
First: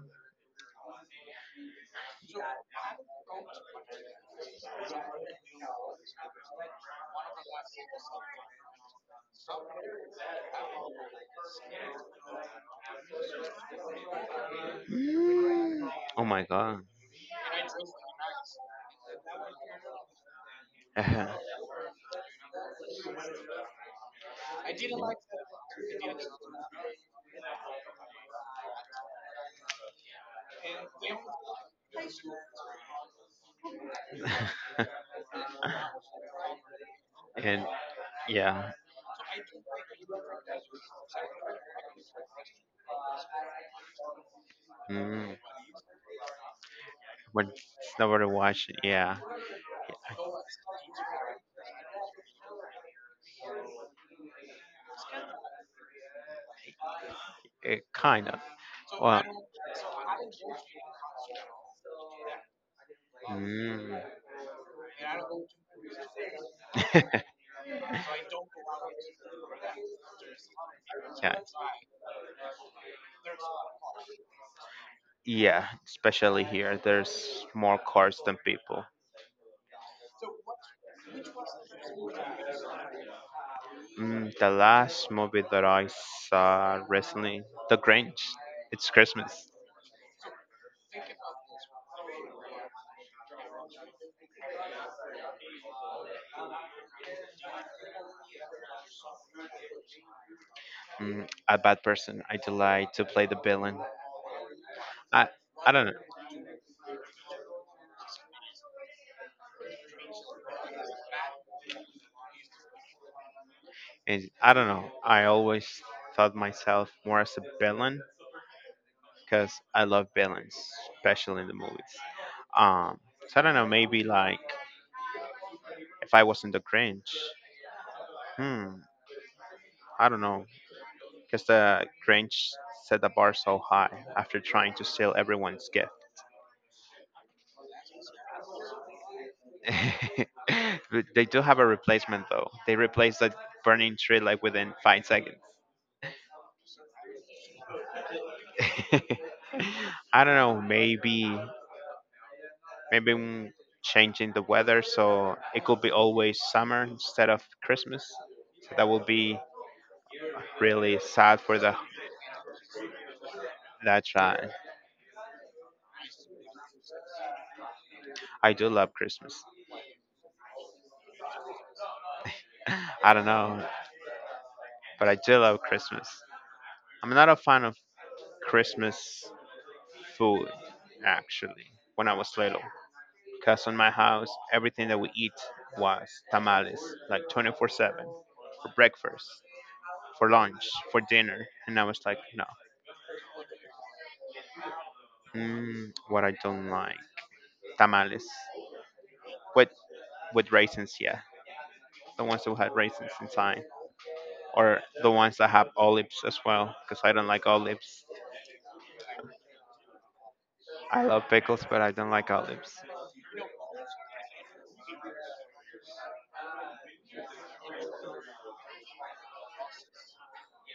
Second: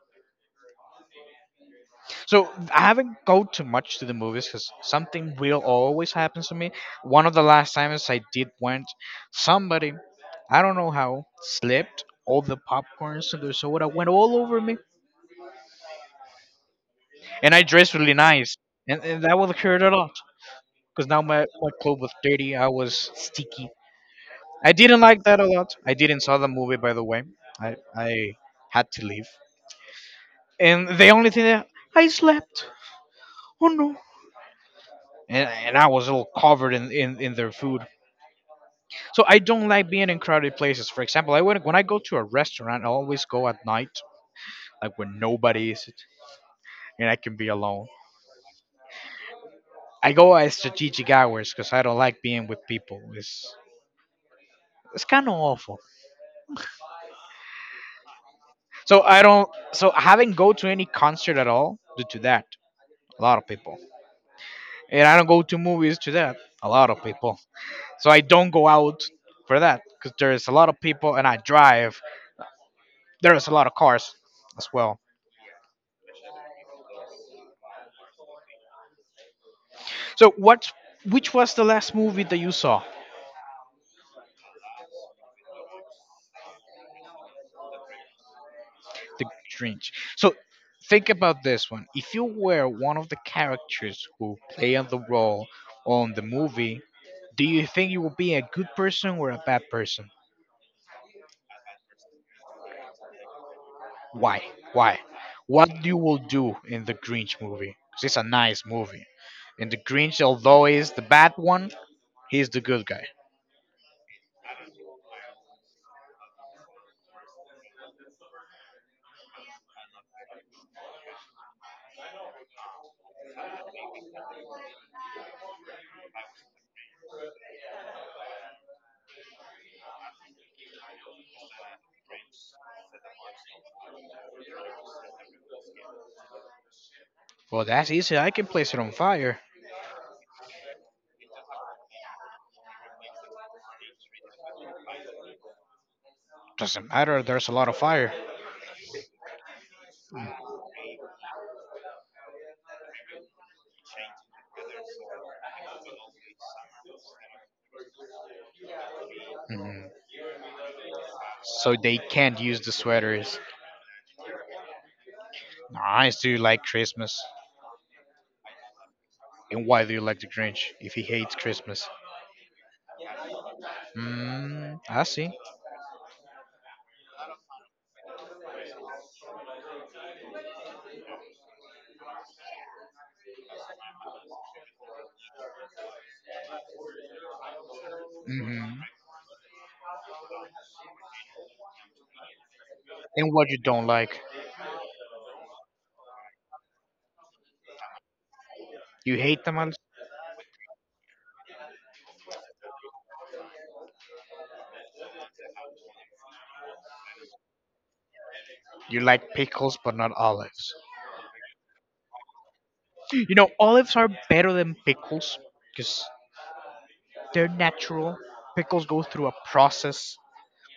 A: So I haven't go too much to the movies because something will always happen to me. One of the last times I did went, somebody, I don't know how, slipped all the popcorns and the soda went all over me,
B: mm, oh my god,
A: and I dressed really nice, and that would hurt a lot because now my my clothes was dirty. I was sticky. I didn't like that a lot. I didn't saw the movie by the way. I had to leave, and the only thing that I slept. Oh no. And I was all covered in their
B: and
A: food.
B: yeah,
A: So I don't like being in crowded places. For example, I would, when I go to a restaurant, I always go at night, like when
B: mm,
A: nobody is, and I can
B: but
A: be
B: it's
A: alone.
B: not worth watching. Yeah,
A: I go at strategic hours because I don't like being with people. It's kind of awful.
B: it kind of.
A: So I
B: Well,
A: don't. So I haven't go to any concert at all due to that. A lot of people,
B: mm,
A: and I don't go to movies to that. A lot of people. So I don't go out for that because there's a lot of people, and I
B: yeah,
A: drive. There's a lot of cars as well.
B: yeah, especially here, there's more cars than people.
A: So what? Which was the last movie that you saw?
B: Mm, the last movie that I saw recently, The Grinch. It's
A: The
B: Christmas.
A: Grinch. So think about this one. If you were one of the characters who play on the role on the movie, do you think you would be a good person or a bad person?
B: Mm, a bad person. I delight to play the villain.
A: Why? Why?
B: I I
A: What
B: don't know.
A: you will do in the Grinch movie? 'Cause it's a nice movie. In the Grinch, although he's the bad one, he's the good guy.
B: I don't know. I always thought myself more as a villain because I love villains, especially in the movies. Um, so I don't know. Maybe like if I wasn't the Grinch, hmm, I don't know, because the Grinch set the bar so high after trying to steal everyone's gift.
A: Well, that's easy. I can place it on fire.
B: But they do have a replacement though. They replaced that burning tree like within 5 seconds.
A: Doesn't matter. There's a lot of fire.
B: I don't know. Maybe, maybe mm, changing the weather so it could be always summer instead of Christmas. So that would be
A: Mhm.
B: really sad for
A: So
B: the
A: they can't use the sweaters.
B: that child.
A: Nice. Do you like Christmas?
B: I do love Christmas.
A: And why do you like the Grinch if he hates Christmas?
B: I don't know,
A: Mm, I
B: but I
A: see.
B: do love Christmas. I'm not a fan of Christmas food actually when I was little. Because on my house, everything that we eat was tamales, like 24/7, for
A: hmm
B: breakfast, for lunch, for dinner. And I was like, no.
A: And what you don't like?
B: Mm, what I don't like tamales.
A: You hate
B: With,
A: tamales?
B: with raisins, yeah. The ones that had raisins inside. Or the ones that have olives as well, because I don't like olives.
A: You like pickles but not olives.
B: I love pickles, but I don't like olives.
A: You know, olives are better than pickles because they're natural. Pickles go through a process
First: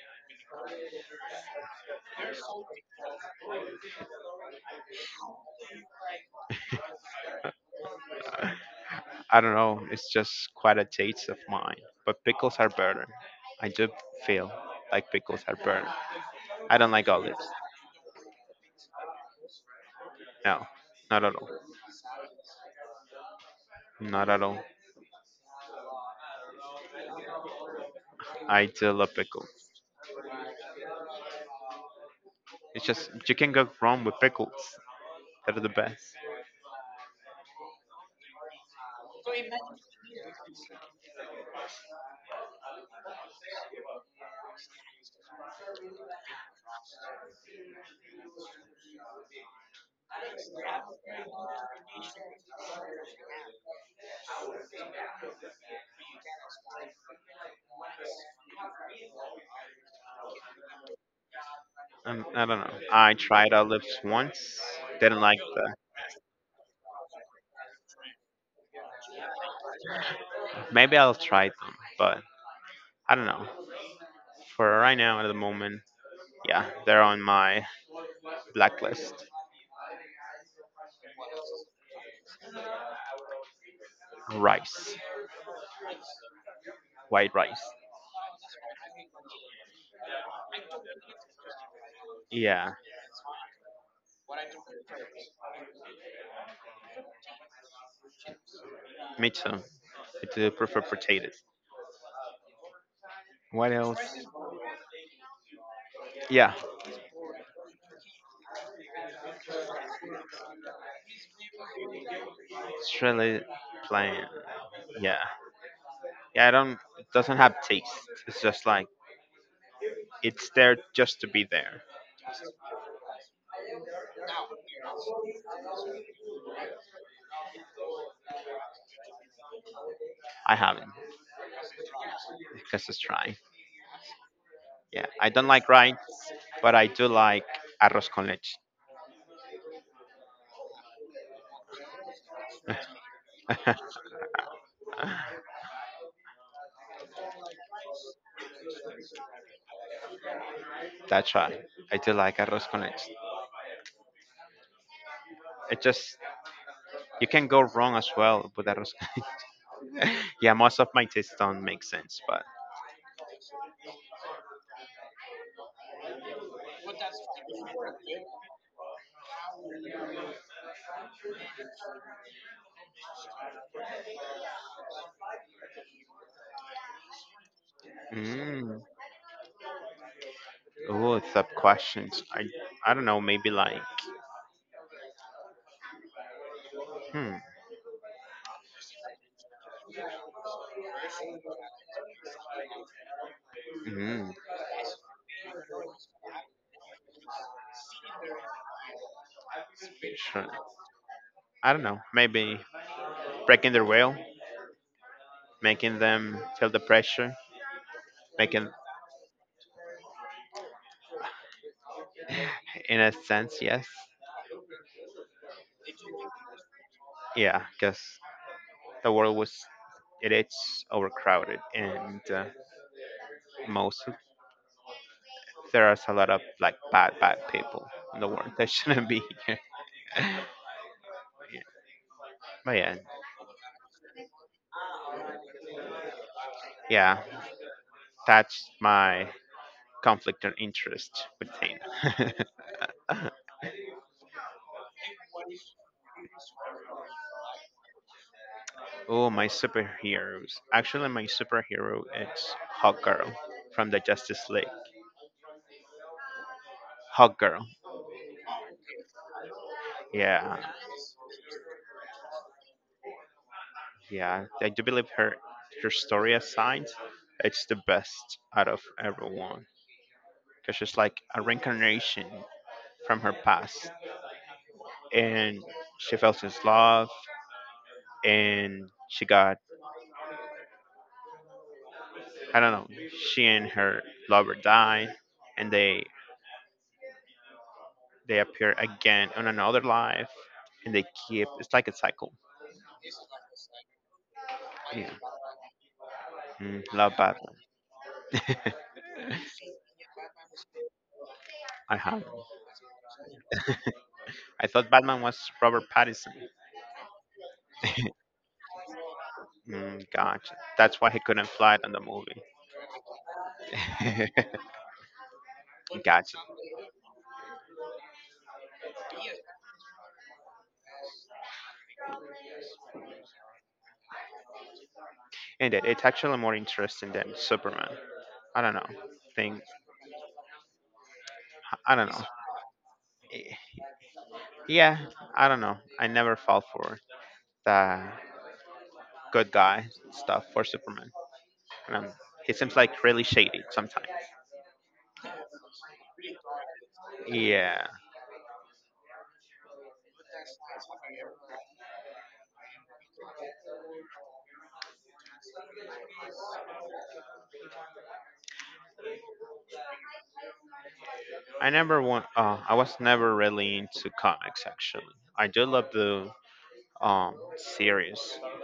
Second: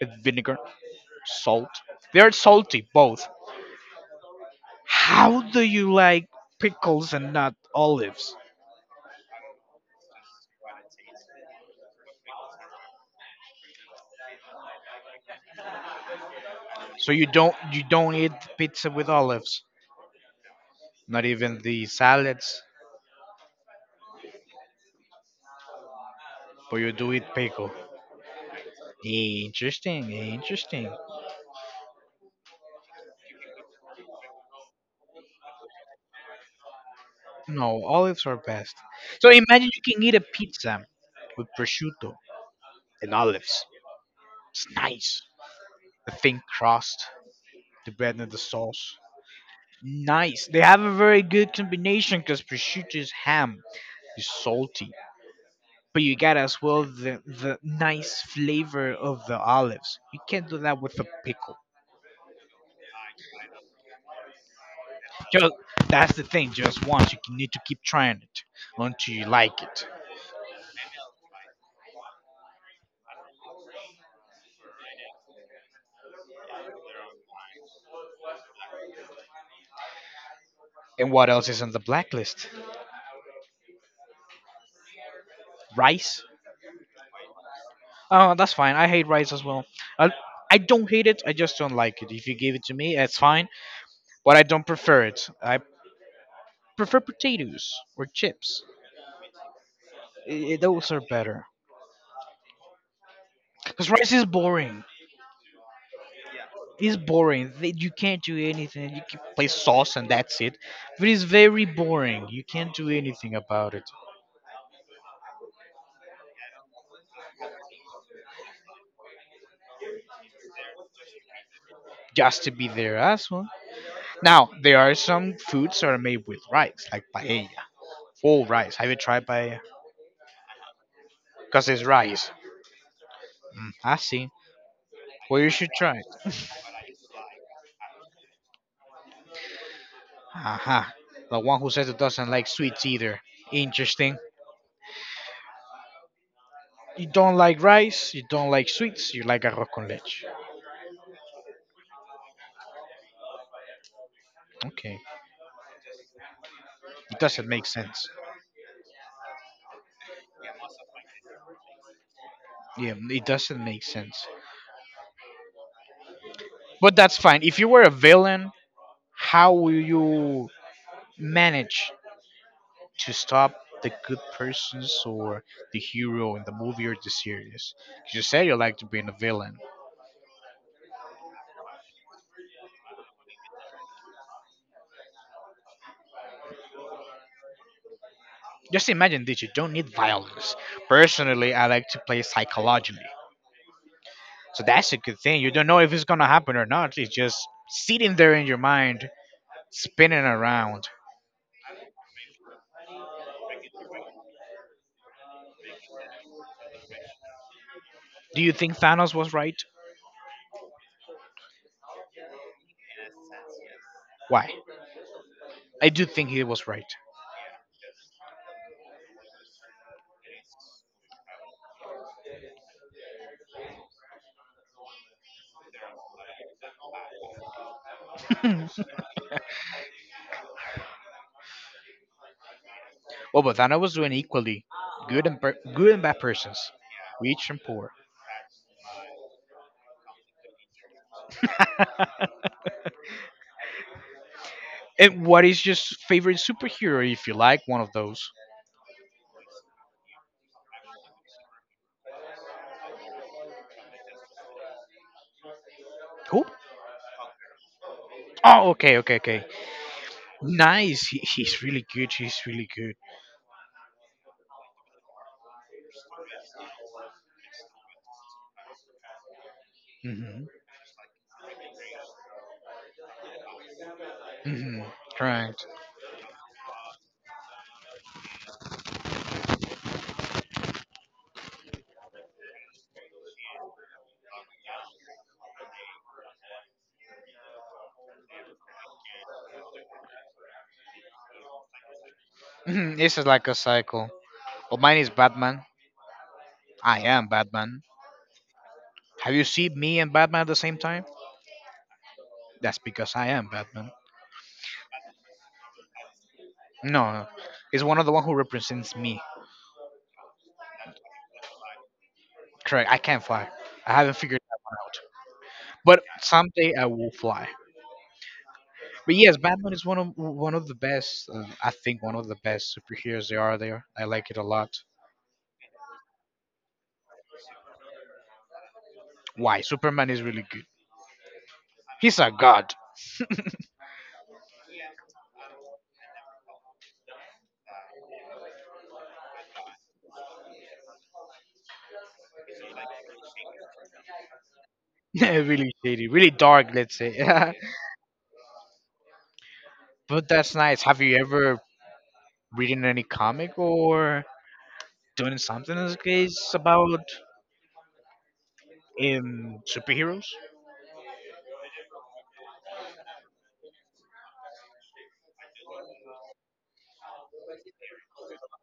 A: with vinegar, salt. They're salty, both. How do you like pickles and not olives?
B: I don't know. It's just quite a taste of mine. But pickles are better. I do feel like pickles are better. I don't like
A: So
B: olives.
A: you don't eat pizza with olives,
B: No, not
A: not
B: at all.
A: even the salads,
B: Not at all.
A: but you do eat pickle.
B: I do love pickles.
A: Interesting, interesting.
B: It's just you can go wrong with pickles. They're the best.
A: No, olives are best. So imagine you can eat a pizza with prosciutto and olives. It's nice. A thin crust. The bread and the sauce. Nice. They have a very good combination because prosciutto is ham, is salty, but you got as well the nice flavor of the olives. You can't do that with a pickle.
B: I don't know. I tried olives once. Didn't like
A: Just,
B: the.
A: that's the thing. Just once, you need to keep trying it until you like it.
B: Maybe I'll try them, but I don't know. For right now, at the moment, yeah, they're on my blacklist.
A: And what else is on the blacklist?
B: Rice,
A: Rice.
B: white rice.
A: Oh, that's fine. I hate rice as well. I, I don't hate it. I just don't like it. If you give it to
B: Yeah,
A: me, that's fine. But I don't prefer it. I prefer potatoes or chips.
B: me too. I do prefer
A: Those are
B: potatoes.
A: better.
B: What
A: Cause rice is
B: else?
A: boring.
B: Yeah,
A: It's boring. You can't do anything. You can play sauce and that's it. But it's very boring. You can't do
B: it's
A: anything
B: really
A: about it.
B: plain. Yeah. Yeah, I don't. It doesn't have taste. It's just like it's there just to be there.
A: Just to be there as well. Now there are some foods that are made with rice, like paella. Full rice. Have you tried paella?
B: I haven't
A: Cause it's rice.
B: because it's dry.
A: I see.
B: Yeah, I
A: Well,
B: don't
A: you
B: like
A: should
B: rice,
A: try it.
B: but I do like arroz con leche.
A: Aha. The one who says it doesn't like sweets either. Interesting. You don't like rice. You don't like sweets. You like arroz con leche.
B: That's right. I do like arroz con leche.
A: Okay.
B: It just
A: It
B: you can
A: doesn't
B: go
A: make
B: wrong
A: sense.
B: as well with arroz con leche. Yeah, most of my tastes don't make sense, but
A: Yeah, it doesn't make sense. But that's fine. If you were a villain, how will you manage to stop the good persons or the hero in the movie or the series? 'Cause you say you like
B: mm,
A: to be a villain.
B: oh, sub questions. I don't know. Maybe like hmm.
A: Just imagine that you don't need violence. Personally, I like to play psychologically.
B: Mm,
A: So that's a good thing. You don't know if it's going to happen or not. It's just sitting there in your mind, spinning
B: sure.
A: around.
B: I don't know. Maybe breaking the rail, making them feel the pressure,
A: Do you
B: making.
A: think Thanos was right?
B: In a sense, yes,
A: Why? I do think he was right.
B: yeah, because the world was it is overcrowded and most of- there is a lot of like bad people in the world that shouldn't be here. Yeah. But yeah,
A: Well, Bogdano was doing equally good and good and bad persons,
B: yeah,
A: rich and poor.
B: that's my conflict of interest with Tina.
A: And what is your favorite superhero if you like one of those?
B: Oh, my superheroes. Actually, my superhero is Hawk Girl from the Justice League.
A: Who?
B: Hawk Girl.
A: Oh, okay, okay, okay.
B: Yeah.
A: Nice. He's really good. He's really good.
B: Yeah, I do believe her story aside, it's the best out of everyone
A: Mhm.
B: because she's like a reincarnation from her past,
A: Mhm.
B: and
A: Correct.
B: she fell in love, and she got I don't know. She and her lover died, and they appear again on another life, and they keep it's like a cycle.
A: Mhm. This is like a cycle. Well, mine
B: Yeah,
A: is Batman. I
B: love
A: am
B: Batman.
A: Batman. Have you seen me and Batman at the same time?
B: I have.
A: That's because I am Batman.
B: I thought Batman was Robert Pattinson.
A: No, no. It's one of the one who represents me.
B: Mm, gotcha. That's why he couldn't fly in the movie.
A: Correct. I can't fly. I haven't figured that one out. But
B: Gotcha.
A: someday I will fly. But yes, Batman is one of the best. I think one of the best superheroes there are there. I like it a lot.
B: And it's actually more interesting than Superman. I don't know. Think
A: Why? Superman is really good.
B: I don't know.
A: He's a god.
B: Eh, Yeah, I don't know. I never fall for the good guy stuff for Superman. Um, he seems like really shady sometimes.
A: really shady, really dark. Let's say.
B: Yeah,
A: But that's nice. Have you ever reading any comic or doing something in this case about superheroes?
B: I never want. I was never really into comics actually. I do love the series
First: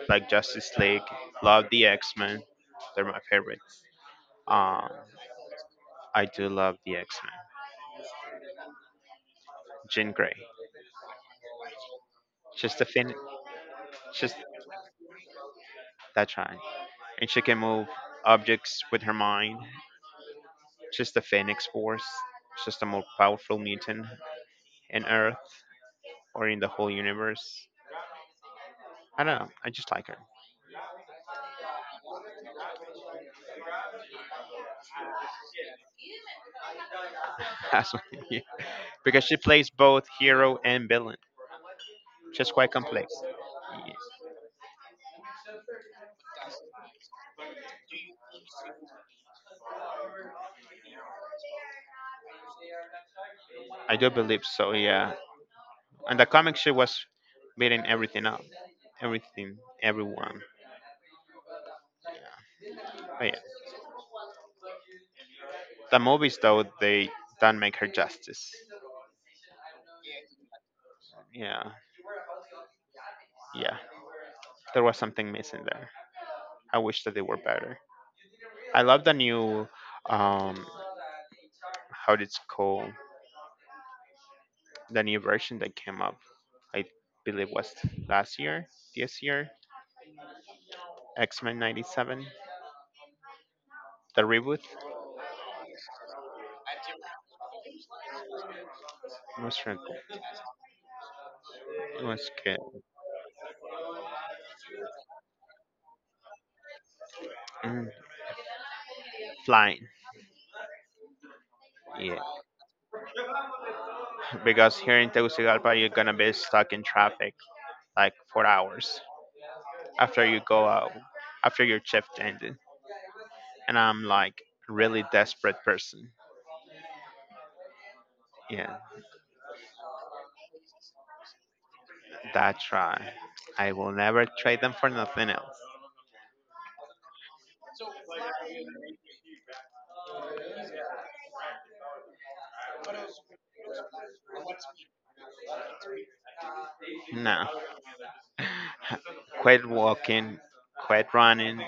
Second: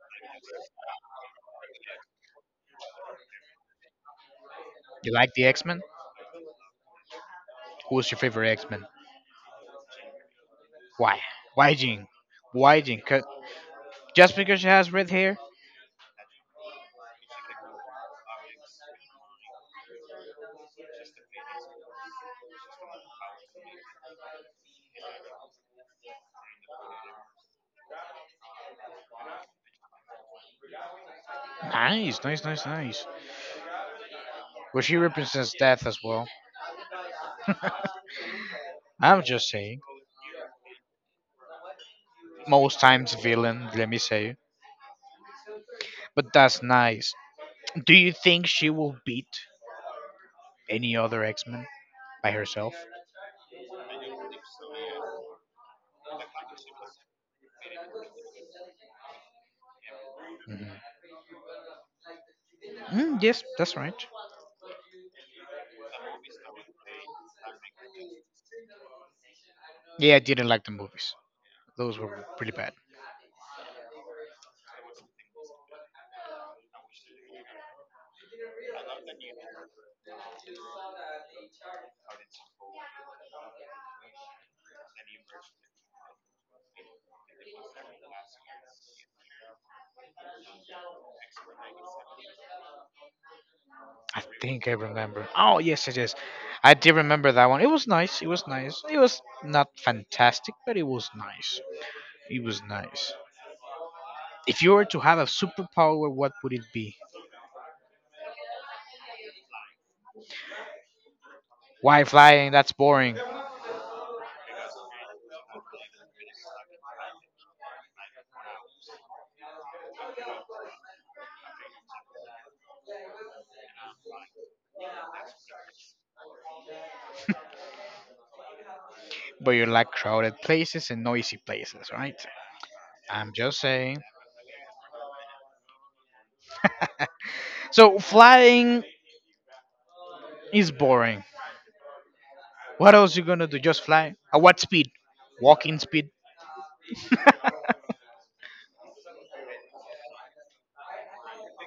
B: like Justice League. Love the X Men. They're my favorites. Um,
A: You like the X Men?
B: I do love the X Men.
A: Who's your favorite X Men?
B: Jean Grey.
A: Why? Why Jean?
B: She's the fin.
A: 'Cause-
B: Just
A: Just because she has red hair?
B: that's right. And she can move objects with her mind. Just the Phoenix Force. Just a more powerful mutant in Earth or in the whole universe. I don't know. I just like her.
A: Nice, nice, nice, nice. But he represents death as well.
B: That's what I mean.
A: I'm
B: Because she
A: just
B: plays
A: saying.
B: both hero and villain. She's quite
A: Most times
B: complex.
A: villain, let
B: Yes,
A: me say. But that's nice. Do you think she will beat any other X-Men by herself?
B: I do believe so, yeah. And the comic she was beating everything up. Everything, everyone.
A: Mhm.
B: Yeah.
A: Mm,
B: But yeah.
A: yes, that's right.
B: The movies though they don't make her justice.
A: Yeah, I didn't like the movies.
B: Yeah.
A: Those were pretty bad.
B: Yeah. There was something missing there. I wish that they were better. I love the new, um, how it's called, the new version that came up. I believe was last year, this year, X Men '97.
A: I
B: The reboot.
A: think I remember. Oh yes, yes, yes. I did remember that one. It was nice. It was nice. It was
B: It was
A: not
B: really cool.
A: fantastic, but it was nice.
B: It was
A: It
B: good.
A: was nice. If you were to have a superpower, what would it be?
B: Mm, flying,
A: Why
B: yeah.
A: flying? That's boring.
B: Because here in Tegucigalpa, you're gonna be stuck in traffic like for hours after you go out, after your shift ended. And I'm like really desperate person. Yeah.
A: But you like crowded places and noisy places, right?
B: That's right.
A: I'm just
B: I will
A: saying.
B: never trade them for nothing else.
A: So flying is boring. What else you gonna do? Just fly? At what speed? Walking speed?
B: No. Quit walking, quit running.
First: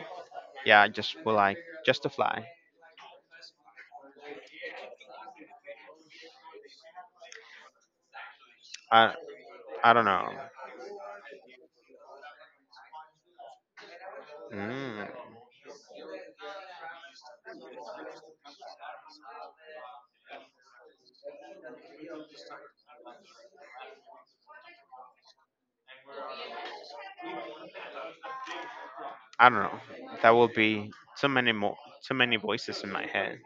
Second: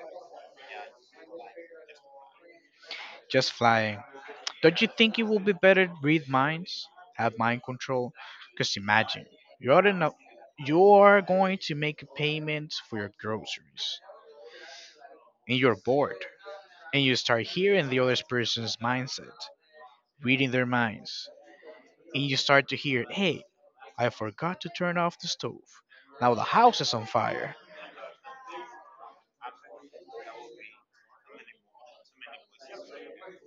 B: Yeah, just would like just to fly.
A: Just flying. Don't you think it would be better to read minds, have mind control? Because
B: I
A: imagine you
B: I
A: already
B: don't
A: know
B: know.
A: you are going to make a payment for your groceries,
B: Mm,
A: and you're bored, and you start hearing the other person's mindset, reading their minds, and you start to hear, hey, I forgot to turn off the stove. Now the house is on fire.
B: I don't know. That will be too many more too many voices in my head.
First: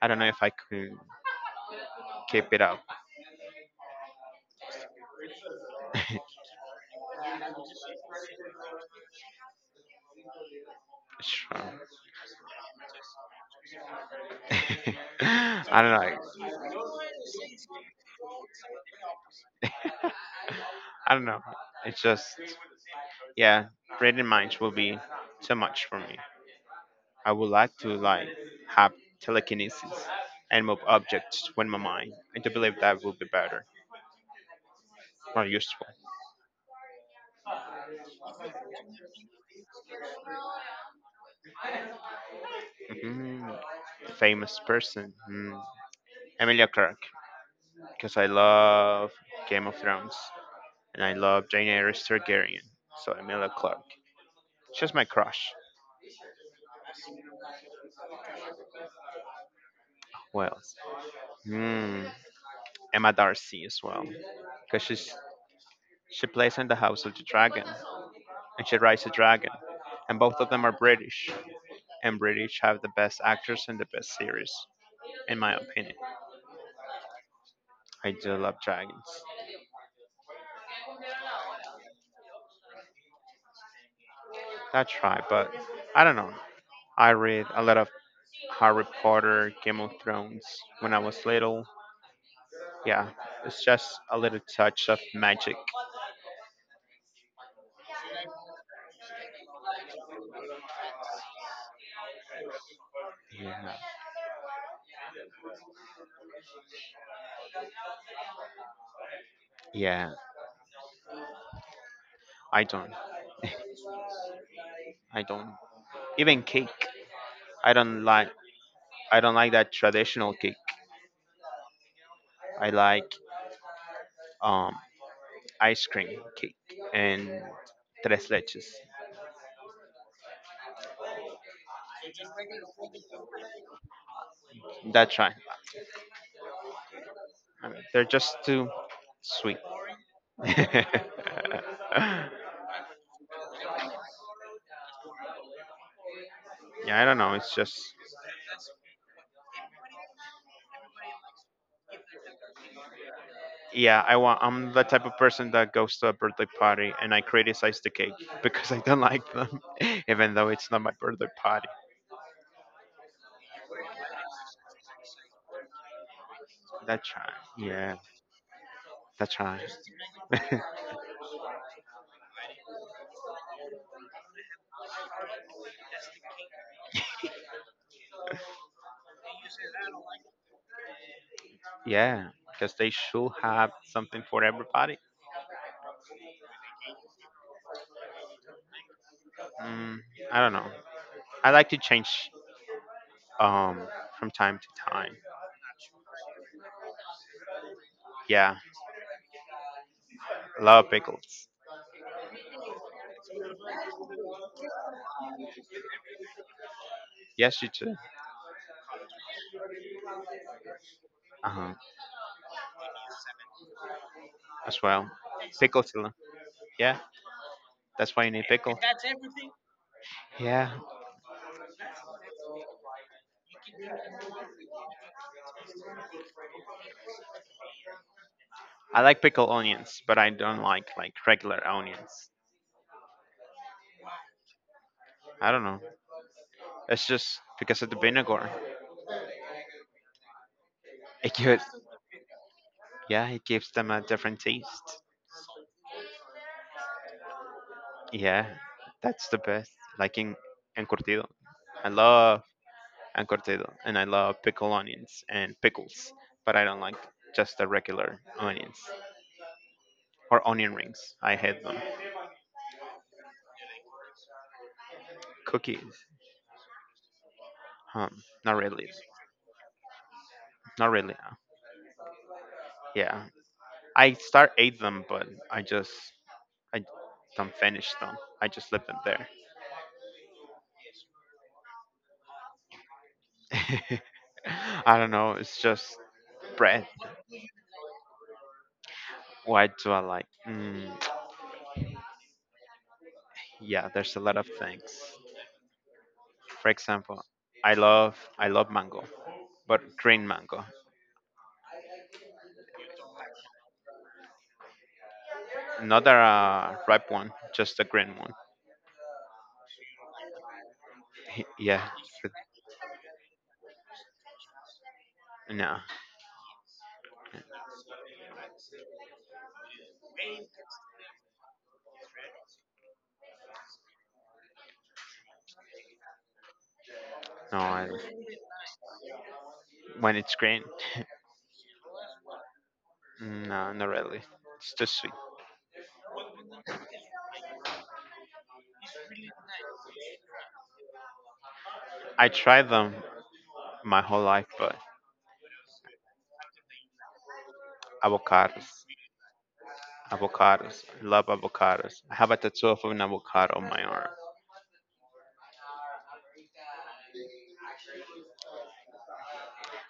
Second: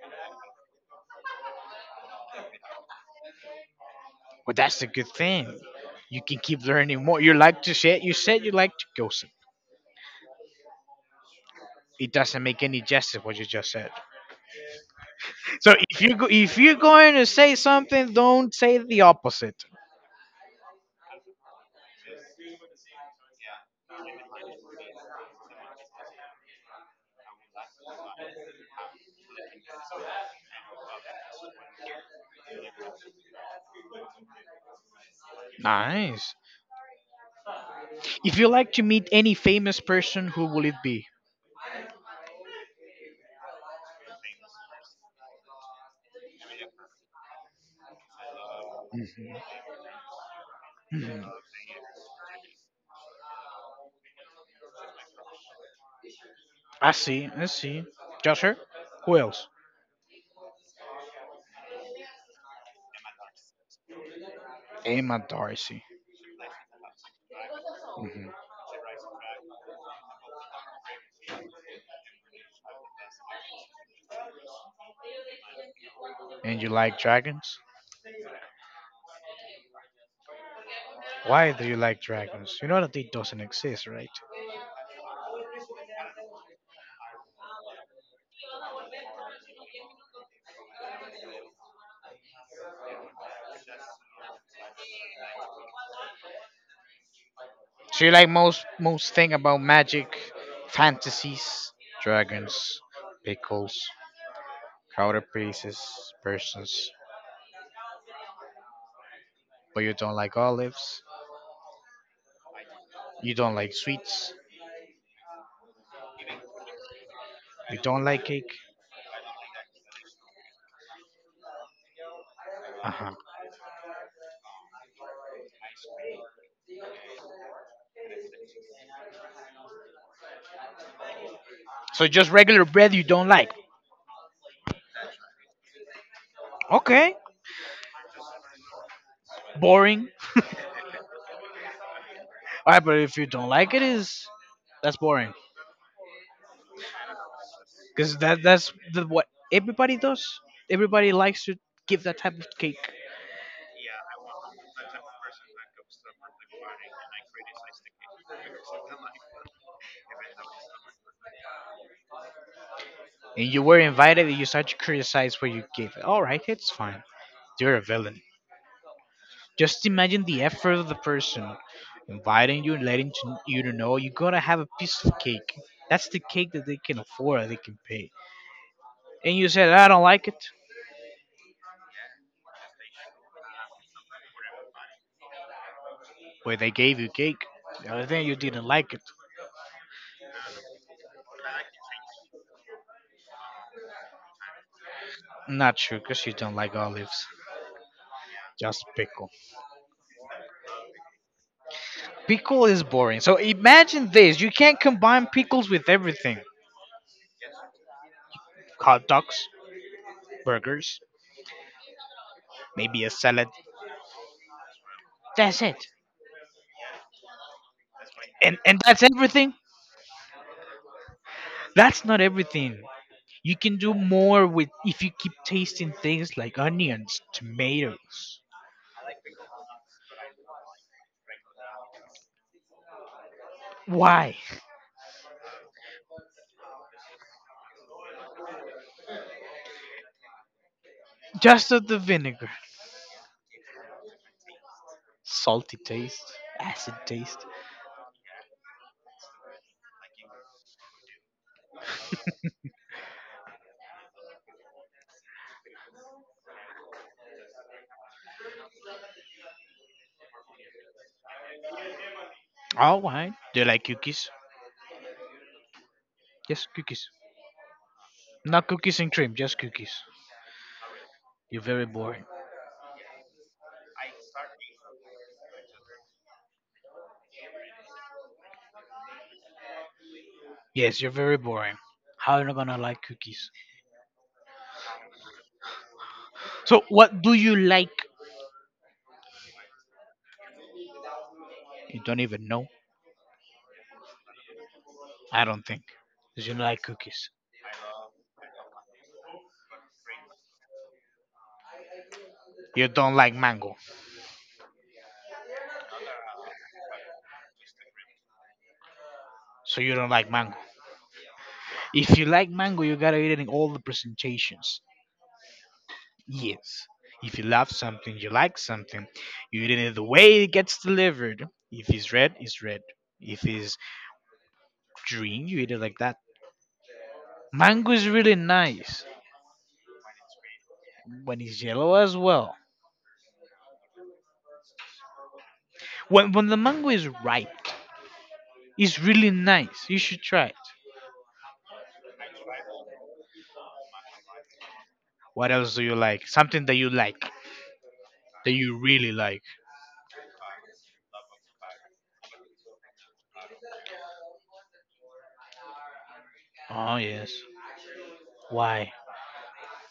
B: I don't know if I could keep it up.
A: Well, that's a good thing. You can keep learning more. You like to say you said you like to gossip.
B: Sure.
A: It doesn't make any justice what you just said. So
B: I don't
A: if you go,
B: know.
A: if you're going to say something, don't say the opposite.
B: I don't know. It's just yeah, reading minds will be too much for me. I would like to have telekinesis and move objects with my mind. I do believe that would be better, more useful.
A: Nice. If you like to meet any famous person, who will it be?
B: hmm Famous person, Emilia Clarke, because I love Game of Thrones and I
A: Mhm.
B: love Daenerys Targaryen. So Emilia Clarke, she's my crush.
A: I see. I see. Just her. Who else?
B: Who else? Mm. Emma Darcy as well, because
A: Emma Darcy.
B: she plays in the House of the Dragon
A: Hmm.
B: and she rides a dragon, and both of them are British. And British have the best actors and the best series, in my opinion.
A: And you like dragons?
B: I do love dragons.
A: Why do you like dragons? You know that they doesn't exist, right?
B: That's right, but I don't know. I read a lot of Harry Potter, Game of Thrones when I was little. Yeah, it's just a little touch of magic.
A: So you like most most thing about magic, fantasies. Dragons,
B: Yeah,
A: pickles, powder pieces, persons. But you
B: yeah.
A: don't like olives.
B: I don't.
A: You don't like sweets.
B: I don't. Even cake, I
A: You
B: don't
A: don't like
B: like.
A: cake.
B: I don't like that traditional cake. I
A: Uh huh.
B: like um ice cream cake and tres leches.
A: So just regular bread you don't like.
B: That's right.
A: Okay.
B: I mean, they're just too sweet.
A: Boring.
B: yeah,
A: All right, but if you don't like it, is that's boring.
B: I don't know. It's just
A: Cause that's the, what everybody does. Everybody likes to give that type of cake.
B: yeah. I want. I'm the type of person that goes to a birthday party and I criticize the cake because I don't like them, even though it's not my birthday party.
A: And you were invited and you start to criticize what you gave. All right, it's fine.
B: That's right.
A: You're a
B: Yeah,
A: villain.
B: that's right.
A: Just imagine the effort of the person inviting you and letting to, you to know you're gonna have a piece of cake. That's the cake that they can afford, that they can pay. And you said, I don't like it.
B: yeah, because they should have something for everybody.
A: Well, they gave you cake. The other thing, you didn't like it.
B: Mm, I don't know. I like to change um from time to time.
A: Not true, because you don't like olives.
B: Yeah,
A: Just pickle.
B: love pickles.
A: Pickle is boring. So imagine this you can't combine pickles with everything
B: Yes, you too.
A: hot dogs, burgers,
B: Uh-huh.
A: maybe a salad.
B: As well.
A: That's
B: Pickle,
A: it.
B: celery. Yeah, that's why you need
A: and
B: pickle.
A: and that's everything,
B: Yeah,
A: that's not everything, you can do more with if you keep tasting things like onions, tomatoes.
B: I like pickle onions, but I don't like regular onions.
A: Why?
B: I don't know. It's just because of the vinegar. It gives,
A: Just of the vinegar.
B: yeah, it gives them a different taste.
A: Salty taste, acid taste.
B: Yeah, that's the best. Like in encurtido, I love encurtido, and I love pickle onions and pickles, but I don't like just the regular onions or onion rings. I hate them.
A: Oh, why do you like cookies?
B: Cookies,
A: Yes, cookies.
B: um, not
A: Not
B: really,
A: cookies and cream, just cookies.
B: not really.
A: You're very boring.
B: Yeah, I start ate them, but I just I don't finish them. I just leave them there.
A: Yes, you're very boring. How are you gonna like cookies?
B: I don't know. It's just
A: So
B: bread.
A: what do you like?
B: Why do I like?
A: You don't even know.
B: Yeah, there's a lot of things.
A: I don't think 'cause you don't
B: For
A: like
B: example,
A: cookies.
B: I love mango, but green mango,
A: You don't like mango.
B: not a ripe one, just a green one.
A: So you don't like mango.
B: yeah,
A: If you like mango, you gotta eat it in all the presentations.
B: no,
A: Yes. If you love something, you like something, you eat it in the way it gets delivered. If it's red, it's red. If it's green, you eat it like that.
B: no.
A: Mango is really nice
B: When it's green,
A: when it's yellow as well.
B: no, not really. It's too sweet.
A: When the mango is ripe, it's really nice. You should try it.
B: I tried them my whole life, but
A: What else do you like? Something that you like, that you
B: avocados.
A: really like.
B: Avocados. Love avocados. I have a tattoo of an avocado on my arm.
A: Oh yes. Why?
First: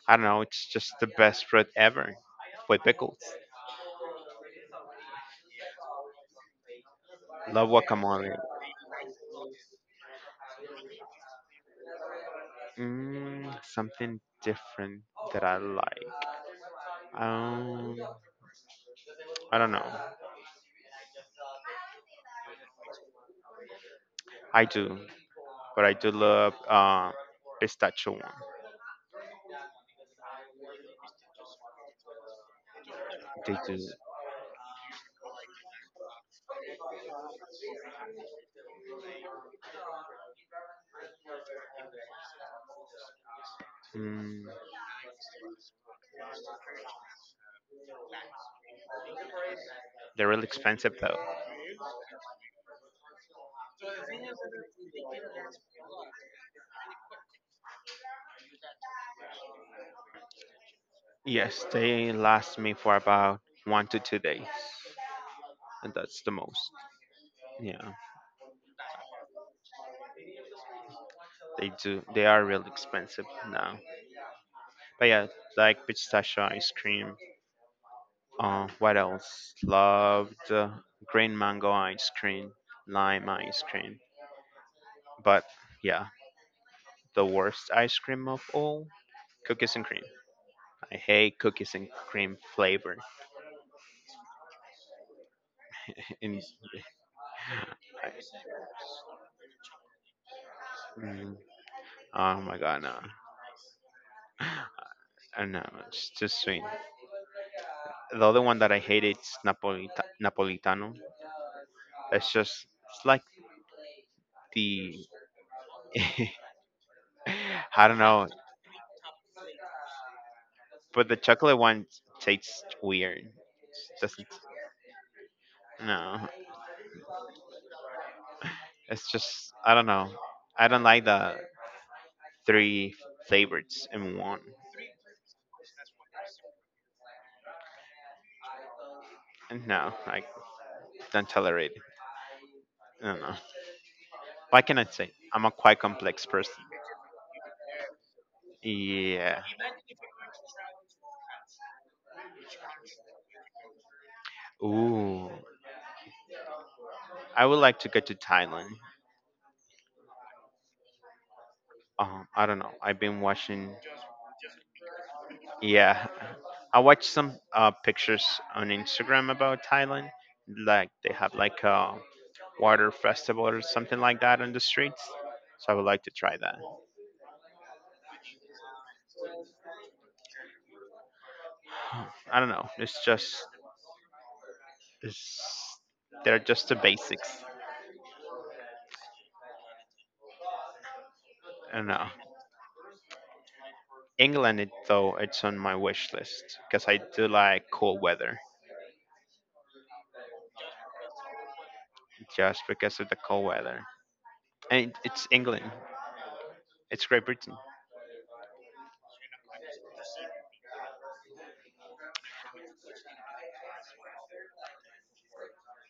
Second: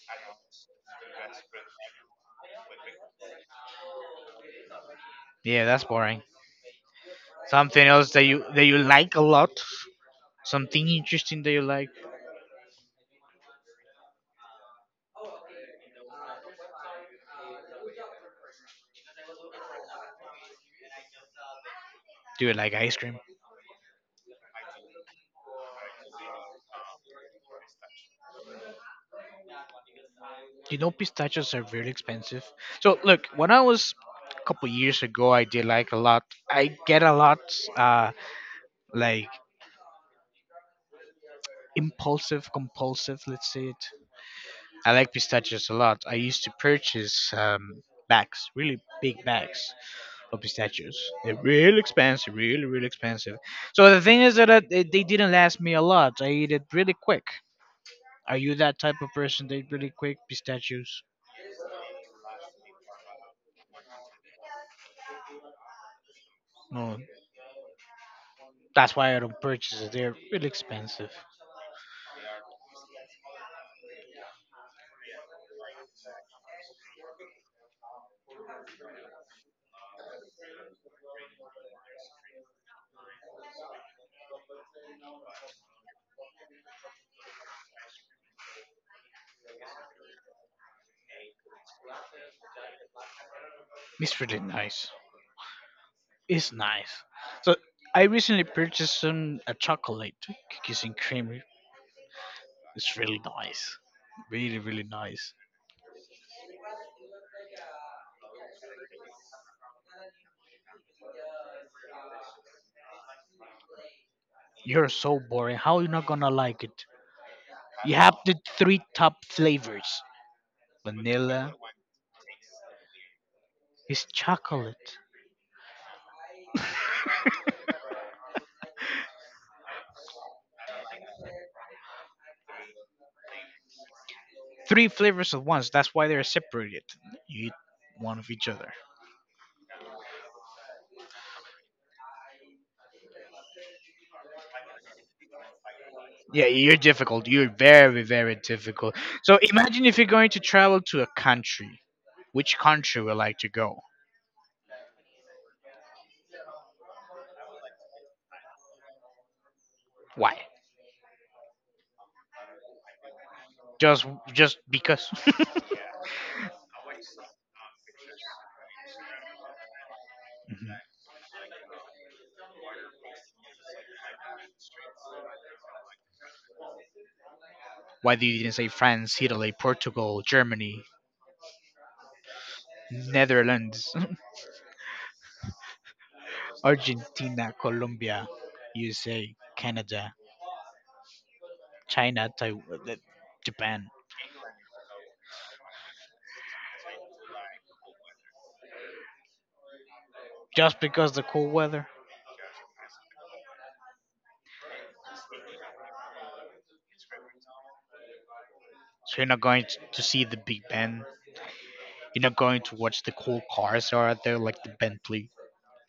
B: I don't know. It's just the best fruit ever with pickles.
A: Yeah, that's boring.
B: Love
A: Something else
B: guacamole.
A: that you like a lot. Something interesting that you like?
B: Mm, something different that I like. Um, I don't know.
A: Do you like ice cream?
B: I do, but I do love pistachio one.
A: You know, pistachios are very expensive. So, look, when I
B: They do.
A: was a couple years ago, I did like a lot. I get a lot, uh, like impulsive, compulsive, let's say it.
B: Mm,
A: I like pistachios a lot. I used to purchase bags, really big bags
B: They're
A: of
B: really expensive
A: pistachios.
B: though.
A: They're real expensive, really, really expensive. So the thing is that they didn't last me a lot. I eat it really quick. Are you that type of person that eat really quick pistachios?
B: Yes, they last me for about one to two days, and that's the most.
A: No.
B: Yeah,
A: That's why I don't purchase it. They're really expensive.
B: they do. They are really expensive now. But yeah, like pistachio ice cream. What else? Loved green mango ice cream, lime ice cream. But yeah, the worst ice cream of all, cookies and cream. I hate cookies and cream flavor.
A: It's really nice.
B: And
A: It's nice. So I recently purchased some a chocolate cookies and
B: mm,
A: cream.
B: oh my god, no,
A: It's really nice. Really, really nice.
B: I know it's too sweet. The other one that I hate is Napolitano. It's just it's like
A: You're
B: the
A: so boring. How are you not gonna like it?
B: I
A: You
B: don't
A: have
B: know,
A: the three top flavors.
B: but the
A: Vanilla
B: chocolate one tastes weird. It
A: is
B: doesn't
A: chocolate.
B: no. It's just I don't know. I don't like the three flavors in one.
A: Three flavors at once. That's why they're separated. You eat one of each other.
B: No, I don't tolerate it. No, no. What can I say? I'm a quite complex
A: Yeah,
B: person.
A: you're difficult. You're very, very difficult. So
B: Yeah.
A: imagine if you're going to travel to a country. Which country would like to go?
B: Ooh. I would like to go to Thailand.
A: Why?
B: I don't know. I've been watching.
A: Just, just because.
B: Yeah. I watched some pictures on Instagram about Thailand.
A: Mhm.
B: Like they have like a water festival or something like that on the streets. So I would like to try that.
A: Why do you didn't say France, Italy, Portugal, Germany,
B: I don't know.
A: Netherlands,
B: It's, they're just the basics.
A: Argentina, Colombia, USA, Canada,
B: I don't know.
A: China, Taiwan, Japan?
B: England, though, it's on my wish list because I do like cool weather.
A: Just because the cool weather.
B: Just because of the cold weather. And it's England. It's Great Britain.
A: So you're not going t- to see the Big Ben. You're not going to watch the cool cars that are out there, like the Bentley,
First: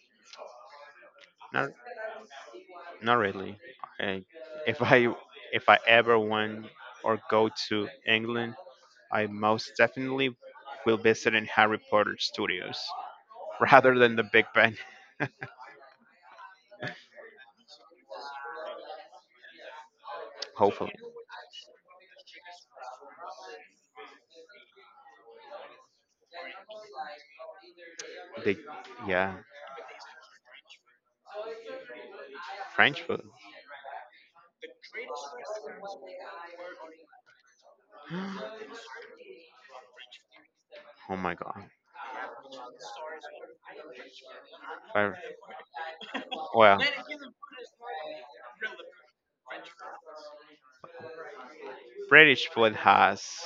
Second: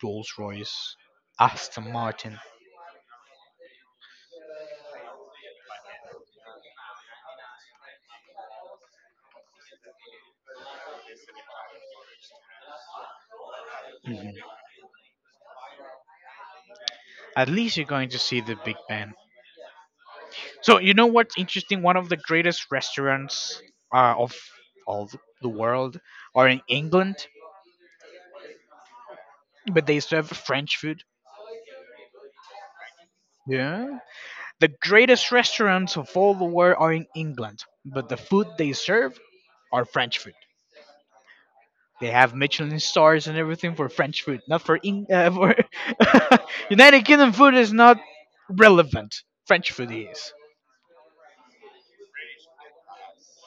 A: Rolls-Royce,
B: Not
A: Aston Martin.
B: not really. I, if I ever went or go to England, I most definitely will visit in Harry Potter Studios rather than the
A: Mhm.
B: Big Ben.
A: At least you're going to see the Big Ben. So
B: Hopefully,
A: you know what's interesting? One of the greatest restaurants of all the world are in England,
B: they yeah
A: but they serve French food.
B: French food.
A: Yeah. The greatest restaurants of all the world are in England, but the food they serve are French food.
B: Oh my god.
A: They have Michelin stars and everything for French food, not for
B: Or-
A: for
B: Well,
A: United Kingdom food is not relevant. French food is.
B: British food has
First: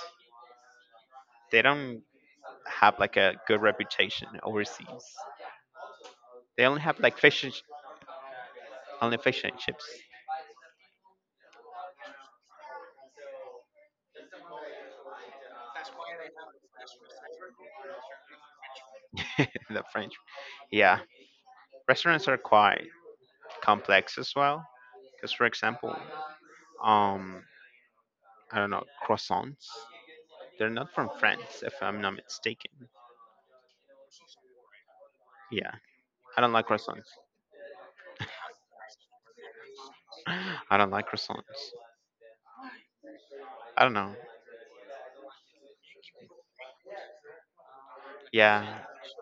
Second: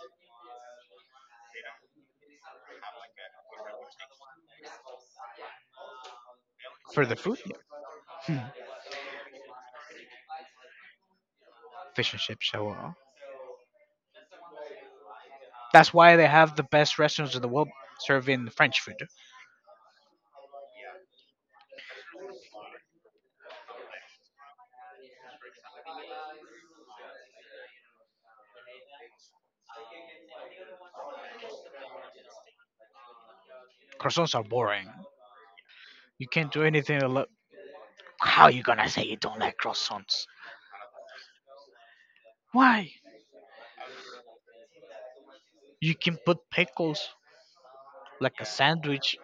B: they don't have like a good reputation overseas. They only have
A: For the
B: like
A: food. Yeah. Hmm.
B: only fish and chips.
A: Fish and chips. So that's why they have the best restaurants in the world serving French food.
B: the French. Yeah, restaurants are quite complex as well. Because for example, um, I don't know croissants. They're not from France, if I'm not mistaken.
A: Croissants are boring.
B: Yeah,
A: You
B: I
A: can't
B: don't
A: do
B: like
A: anything. To
B: croissants.
A: look. How you gonna say you don't like croissants?
B: I don't like croissants.
A: Why?
B: I don't know.
A: You can put pickles like a
B: Yeah,
A: sandwich.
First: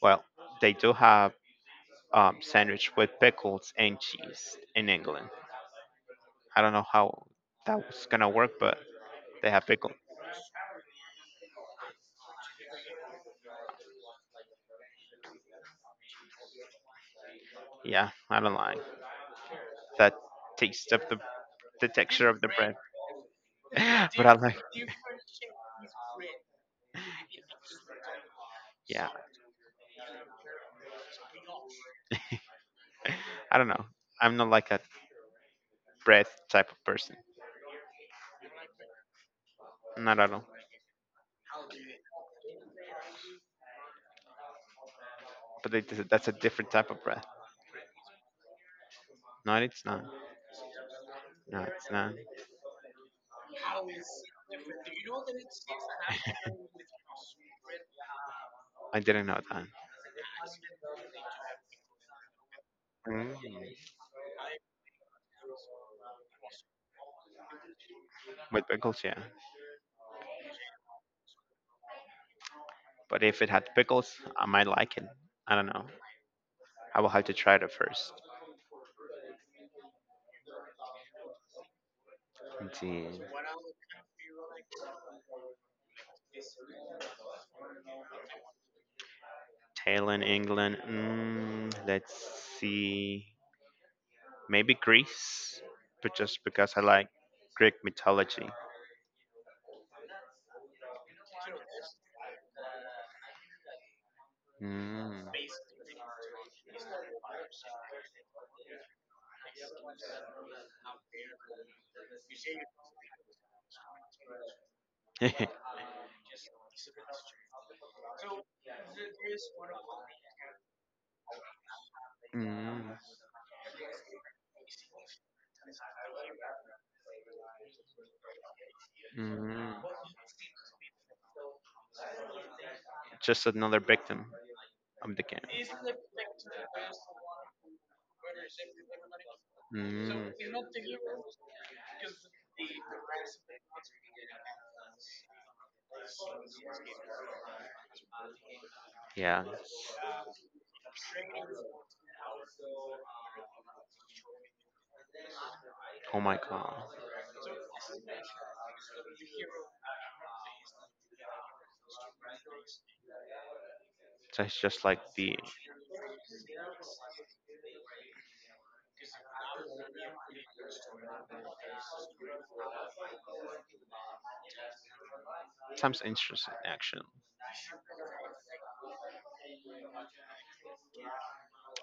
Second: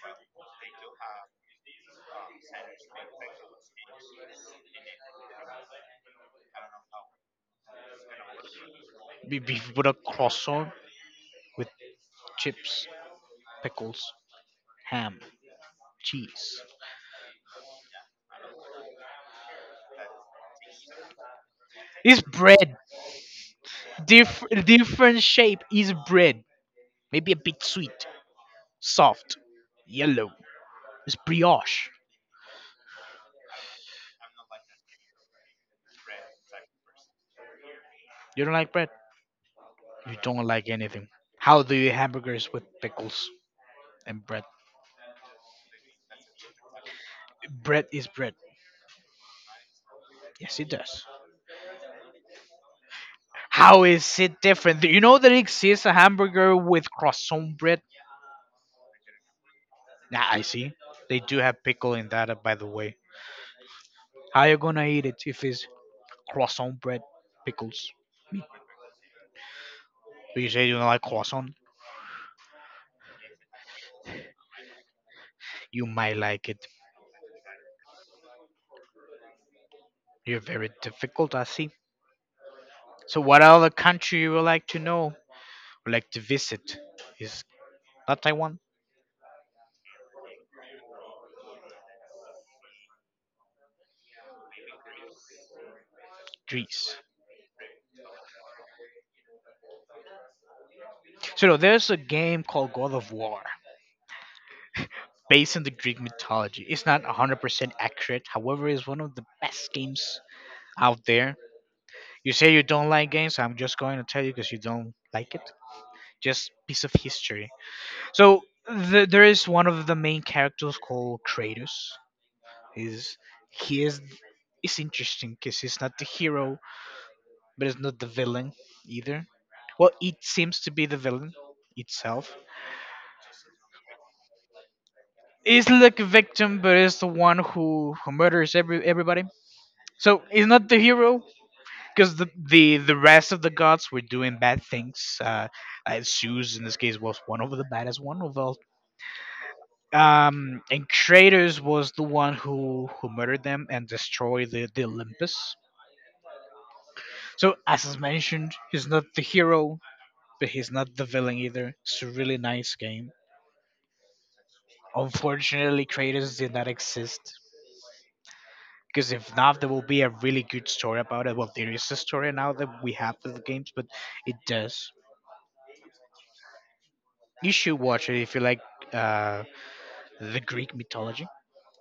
B: well, they do have sandwich with pickles and cheese in England. I don't know how that was gonna work, but
A: If
B: they
A: you
B: have
A: put
B: pickle.
A: a croissant with chips, pickles, ham, cheese.
B: Yeah, I don't like that taste of the
A: It's
B: texture of the bread.
A: bread.
B: but I like,
A: Different shape is bread. Maybe a bit sweet,
B: yeah,
A: soft, yellow. It's brioche.
B: I don't know. I'm not like a bread type of person.
A: You don't like bread? You
B: Not at all.
A: don't like anything. How do you eat hamburgers with pickles and bread?
B: But they, that's a different type of bread.
A: Bread is bread.
B: No, it's not.
A: Yes, it does.
B: No, it's not.
A: How is it different? Do you know that exists a hamburger with croissant bread?
B: I didn't know that.
A: Nah, I see. They do have pickle in that, by the way.
B: Mm.
A: How you gonna eat it if it's croissant bread, pickles?
B: With pickles, yeah.
A: Do you say you don't like croissant?
B: But if it had pickles, I might like it. I don't
A: You
B: know.
A: might like it.
B: I will have to try it first.
A: You're very difficult, I see.
B: Let's see.
A: So, what other country you would like to know, would like to visit? Is not Taiwan,
B: Thailand, England. Mm, let's see. Maybe Greece, but just because I
A: Greece.
B: like Greek mythology.
A: So no, there's a game called God of War
B: Mm.
A: based on the Greek mythology. It's not 100% accurate. However, it's one of the best games out there. You say you don't like games, I'm just going to tell you because you don't like it. Just piece of history. So there is one of the main characters called Kratos.
B: Mm.
A: He's he is it's interesting because he's not the hero, but it's not the villain either.
B: Mm.
A: Well, it seems to be the villain itself
B: Just another victim of the
A: is
B: game.
A: like a victim, but is the one who murders everybody. So
B: Mm.
A: he's not the hero because the rest of the gods were doing bad things. Zeus in this case was one of the baddest one of all.
B: Yeah.
A: And Kratos was the one who murdered them and destroyed the Olympus.
B: Oh my god.
A: So as is mentioned, he's not the hero, but he's not the villain either. It's a really nice game.
B: That's just like the
A: Unfortunately, Kratos did not exist because if not, there will be a really good story about it. Well, there is a story now that we have for the games, but it does.
B: times interesting action.
A: You should watch it if you like uh, the Greek mythology.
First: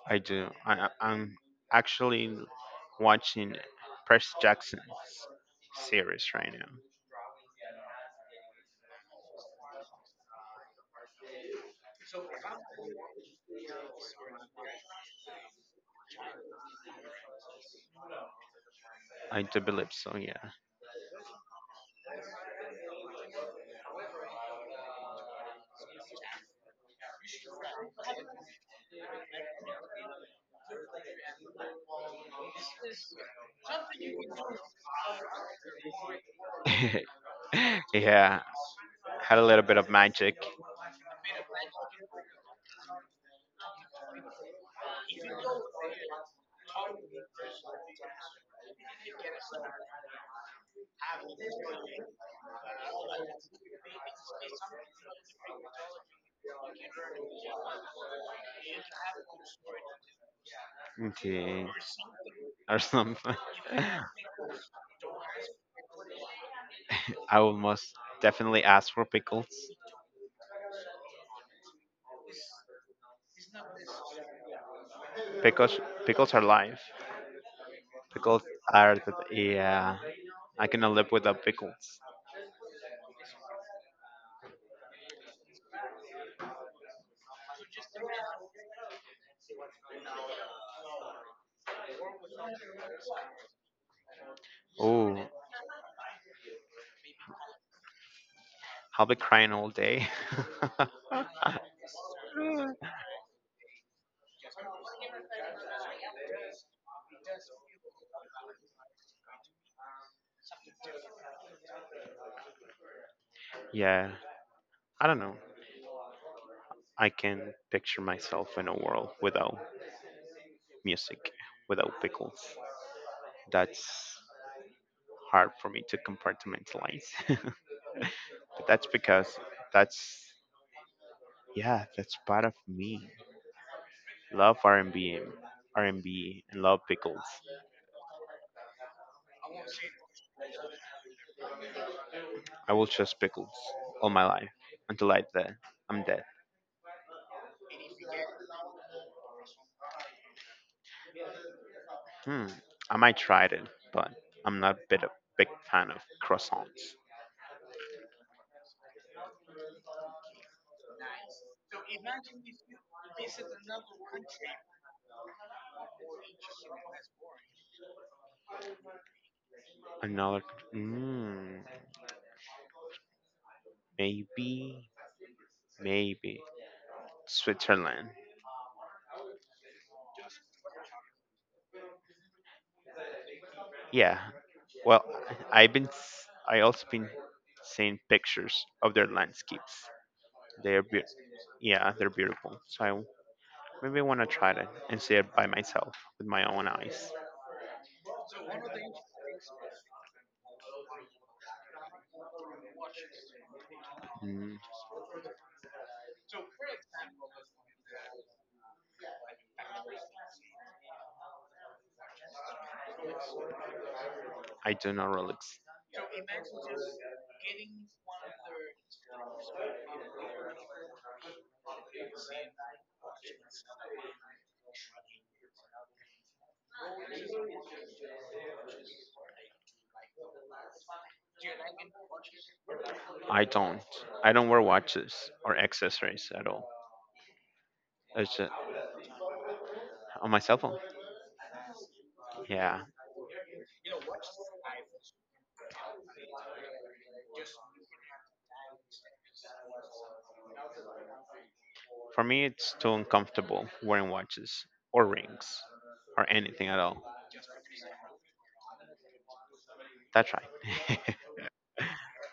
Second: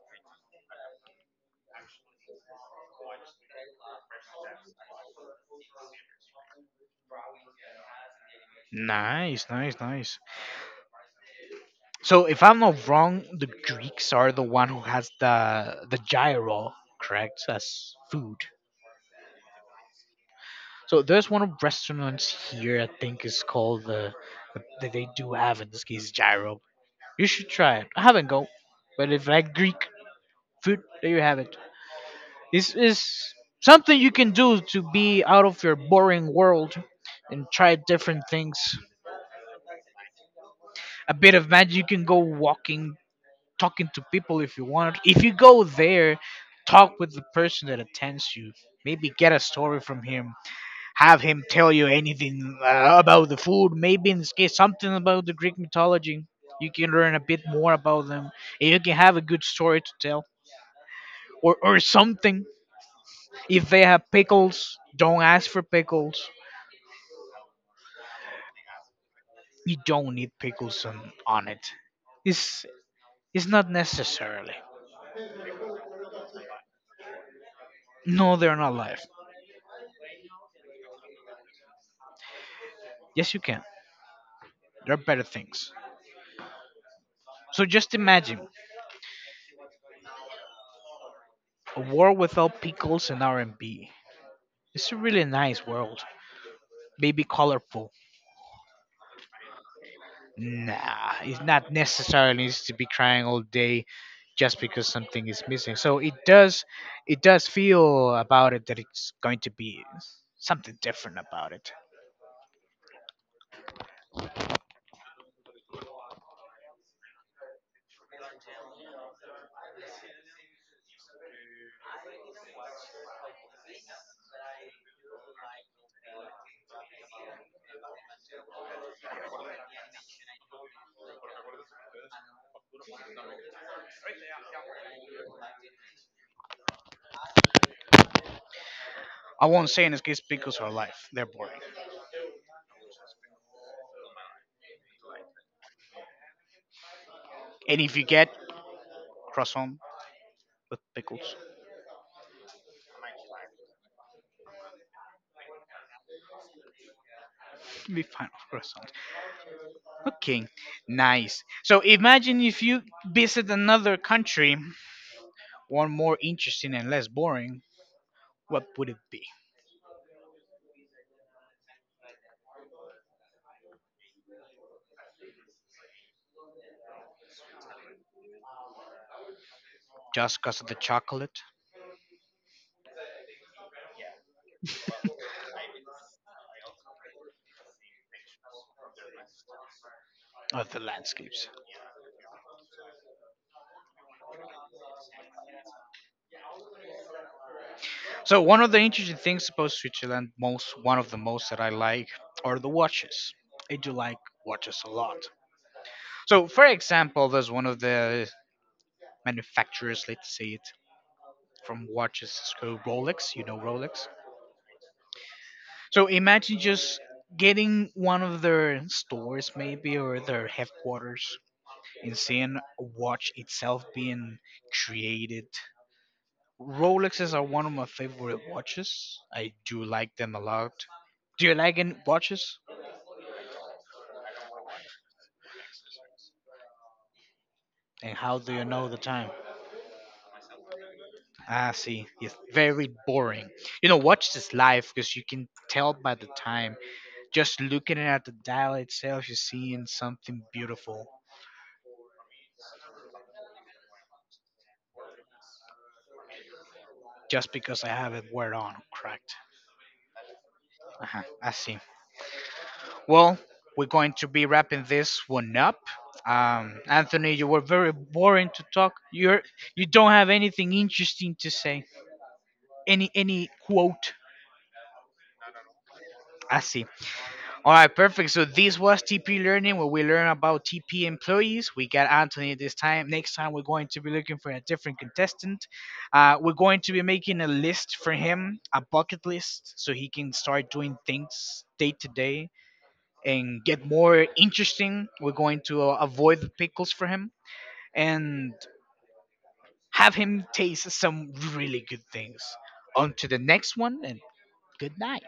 B: I do. I'm actually watching Percy Jackson's series right now.
A: Nice, nice, nice. So, if I'm not wrong, the Greeks are the one who has the gyro, correct, as food.
B: I do believe so. Yeah.
A: So there's one of restaurants here I think is called the that they do have in this case gyro. You should try it. I haven't go, but if you like Greek food, there you have it. This is something you can do to be out of your boring world and try different
B: yeah.
A: things.
B: Had a little bit of magic,
A: A bit of magic, you can go walking, talking to people if you want. If you go there, talk with the person that attends you. Maybe get a story from him. Have him tell you anything about the food. Maybe in this case, something about the Greek mythology. You can learn a bit more about them, and you can have a good story to tell,
B: okay,
A: or something.
B: or something.
A: If they have pickles, don't ask for pickles.
B: I will most definitely ask for pickles.
A: You don't need pickles on it. It's it's not necessarily.
B: Pickles, pickles are life.
A: No,
B: Pickles
A: they're not
B: are
A: life.
B: yeah. I cannot live without pickles.
A: Yes, you can. There are better things. So just imagine a world without pickles and R&B. It's a really
B: Oh,
A: nice world. Maybe colorful.
B: I'll be crying all day.
A: Nah, it's not necessarily needs to be crying all day just because something is missing. So it does feel about it that it's going to be something different about it.
B: yeah, I don't know. I can picture myself in a world without music, without pickles. That's hard for me to compartmentalize. but that's because that's yeah, that's part of me. Love R&B, R&B, and love pickles.
A: I won't say in this case pickles are life. They're boring.
B: I will choose pickles all my life until I'm dead.
A: And if you get croissant with pickles.
B: Hmm. I might try it, but I'm not a bit a big fan of croissants.
A: You'll be fine of croissant. Okay, nice. So imagine if you visit another country, one more interesting and less boring. What would it be?
B: Another. Mmm. Maybe. Maybe. Switzerland.
A: Just because of the chocolate
B: Yeah. Well, I also been seeing pictures of their landscapes.
A: or the
B: They're beautiful.
A: landscapes?
B: Yeah, they're beautiful. So I maybe I want to try it and see it by myself with my own eyes.
A: So one of the interesting things about Switzerland, most one of the most that I like, are the watches. I do like
B: Mm,
A: watches a lot. So for example, there's one of the manufacturers, let's say it, from watches is called Rolex. You know Rolex.
B: I do not relax.
A: So imagine just getting one of their stores, maybe, or their headquarters, and seeing a watch itself being created. Rolexes are one of my favorite watches. I do like them a lot. Do you like any watches?
B: I don't. I don't wear watches or accessories at all.
A: And
B: It's
A: how do
B: just
A: you know the time?
B: on my cell phone.
A: Ah, see, it's
B: Yeah.
A: very boring. You know, watch this live because you can tell by the time. Just looking at the dial itself, you're seeing something beautiful.
B: For me, it's too uncomfortable wearing watches or rings or anything at all.
A: Just because I have it wear on, correct?
B: That's right.
A: Uh-huh, I see. Well, we're going to be wrapping this one up. Anthony, you were very boring to talk. You don't have anything interesting to say. Any quote. I see. All right, perfect. So this was TP learning, where we learn about TP employees. We got Anthony this time. Next time, we're going to be looking for a different contestant. We're going to be making a list for him, a bucket list, so he can start doing things day to day and get more interesting. We're going to avoid the pickles for him and have him taste some really good things. On to the next one, and good night.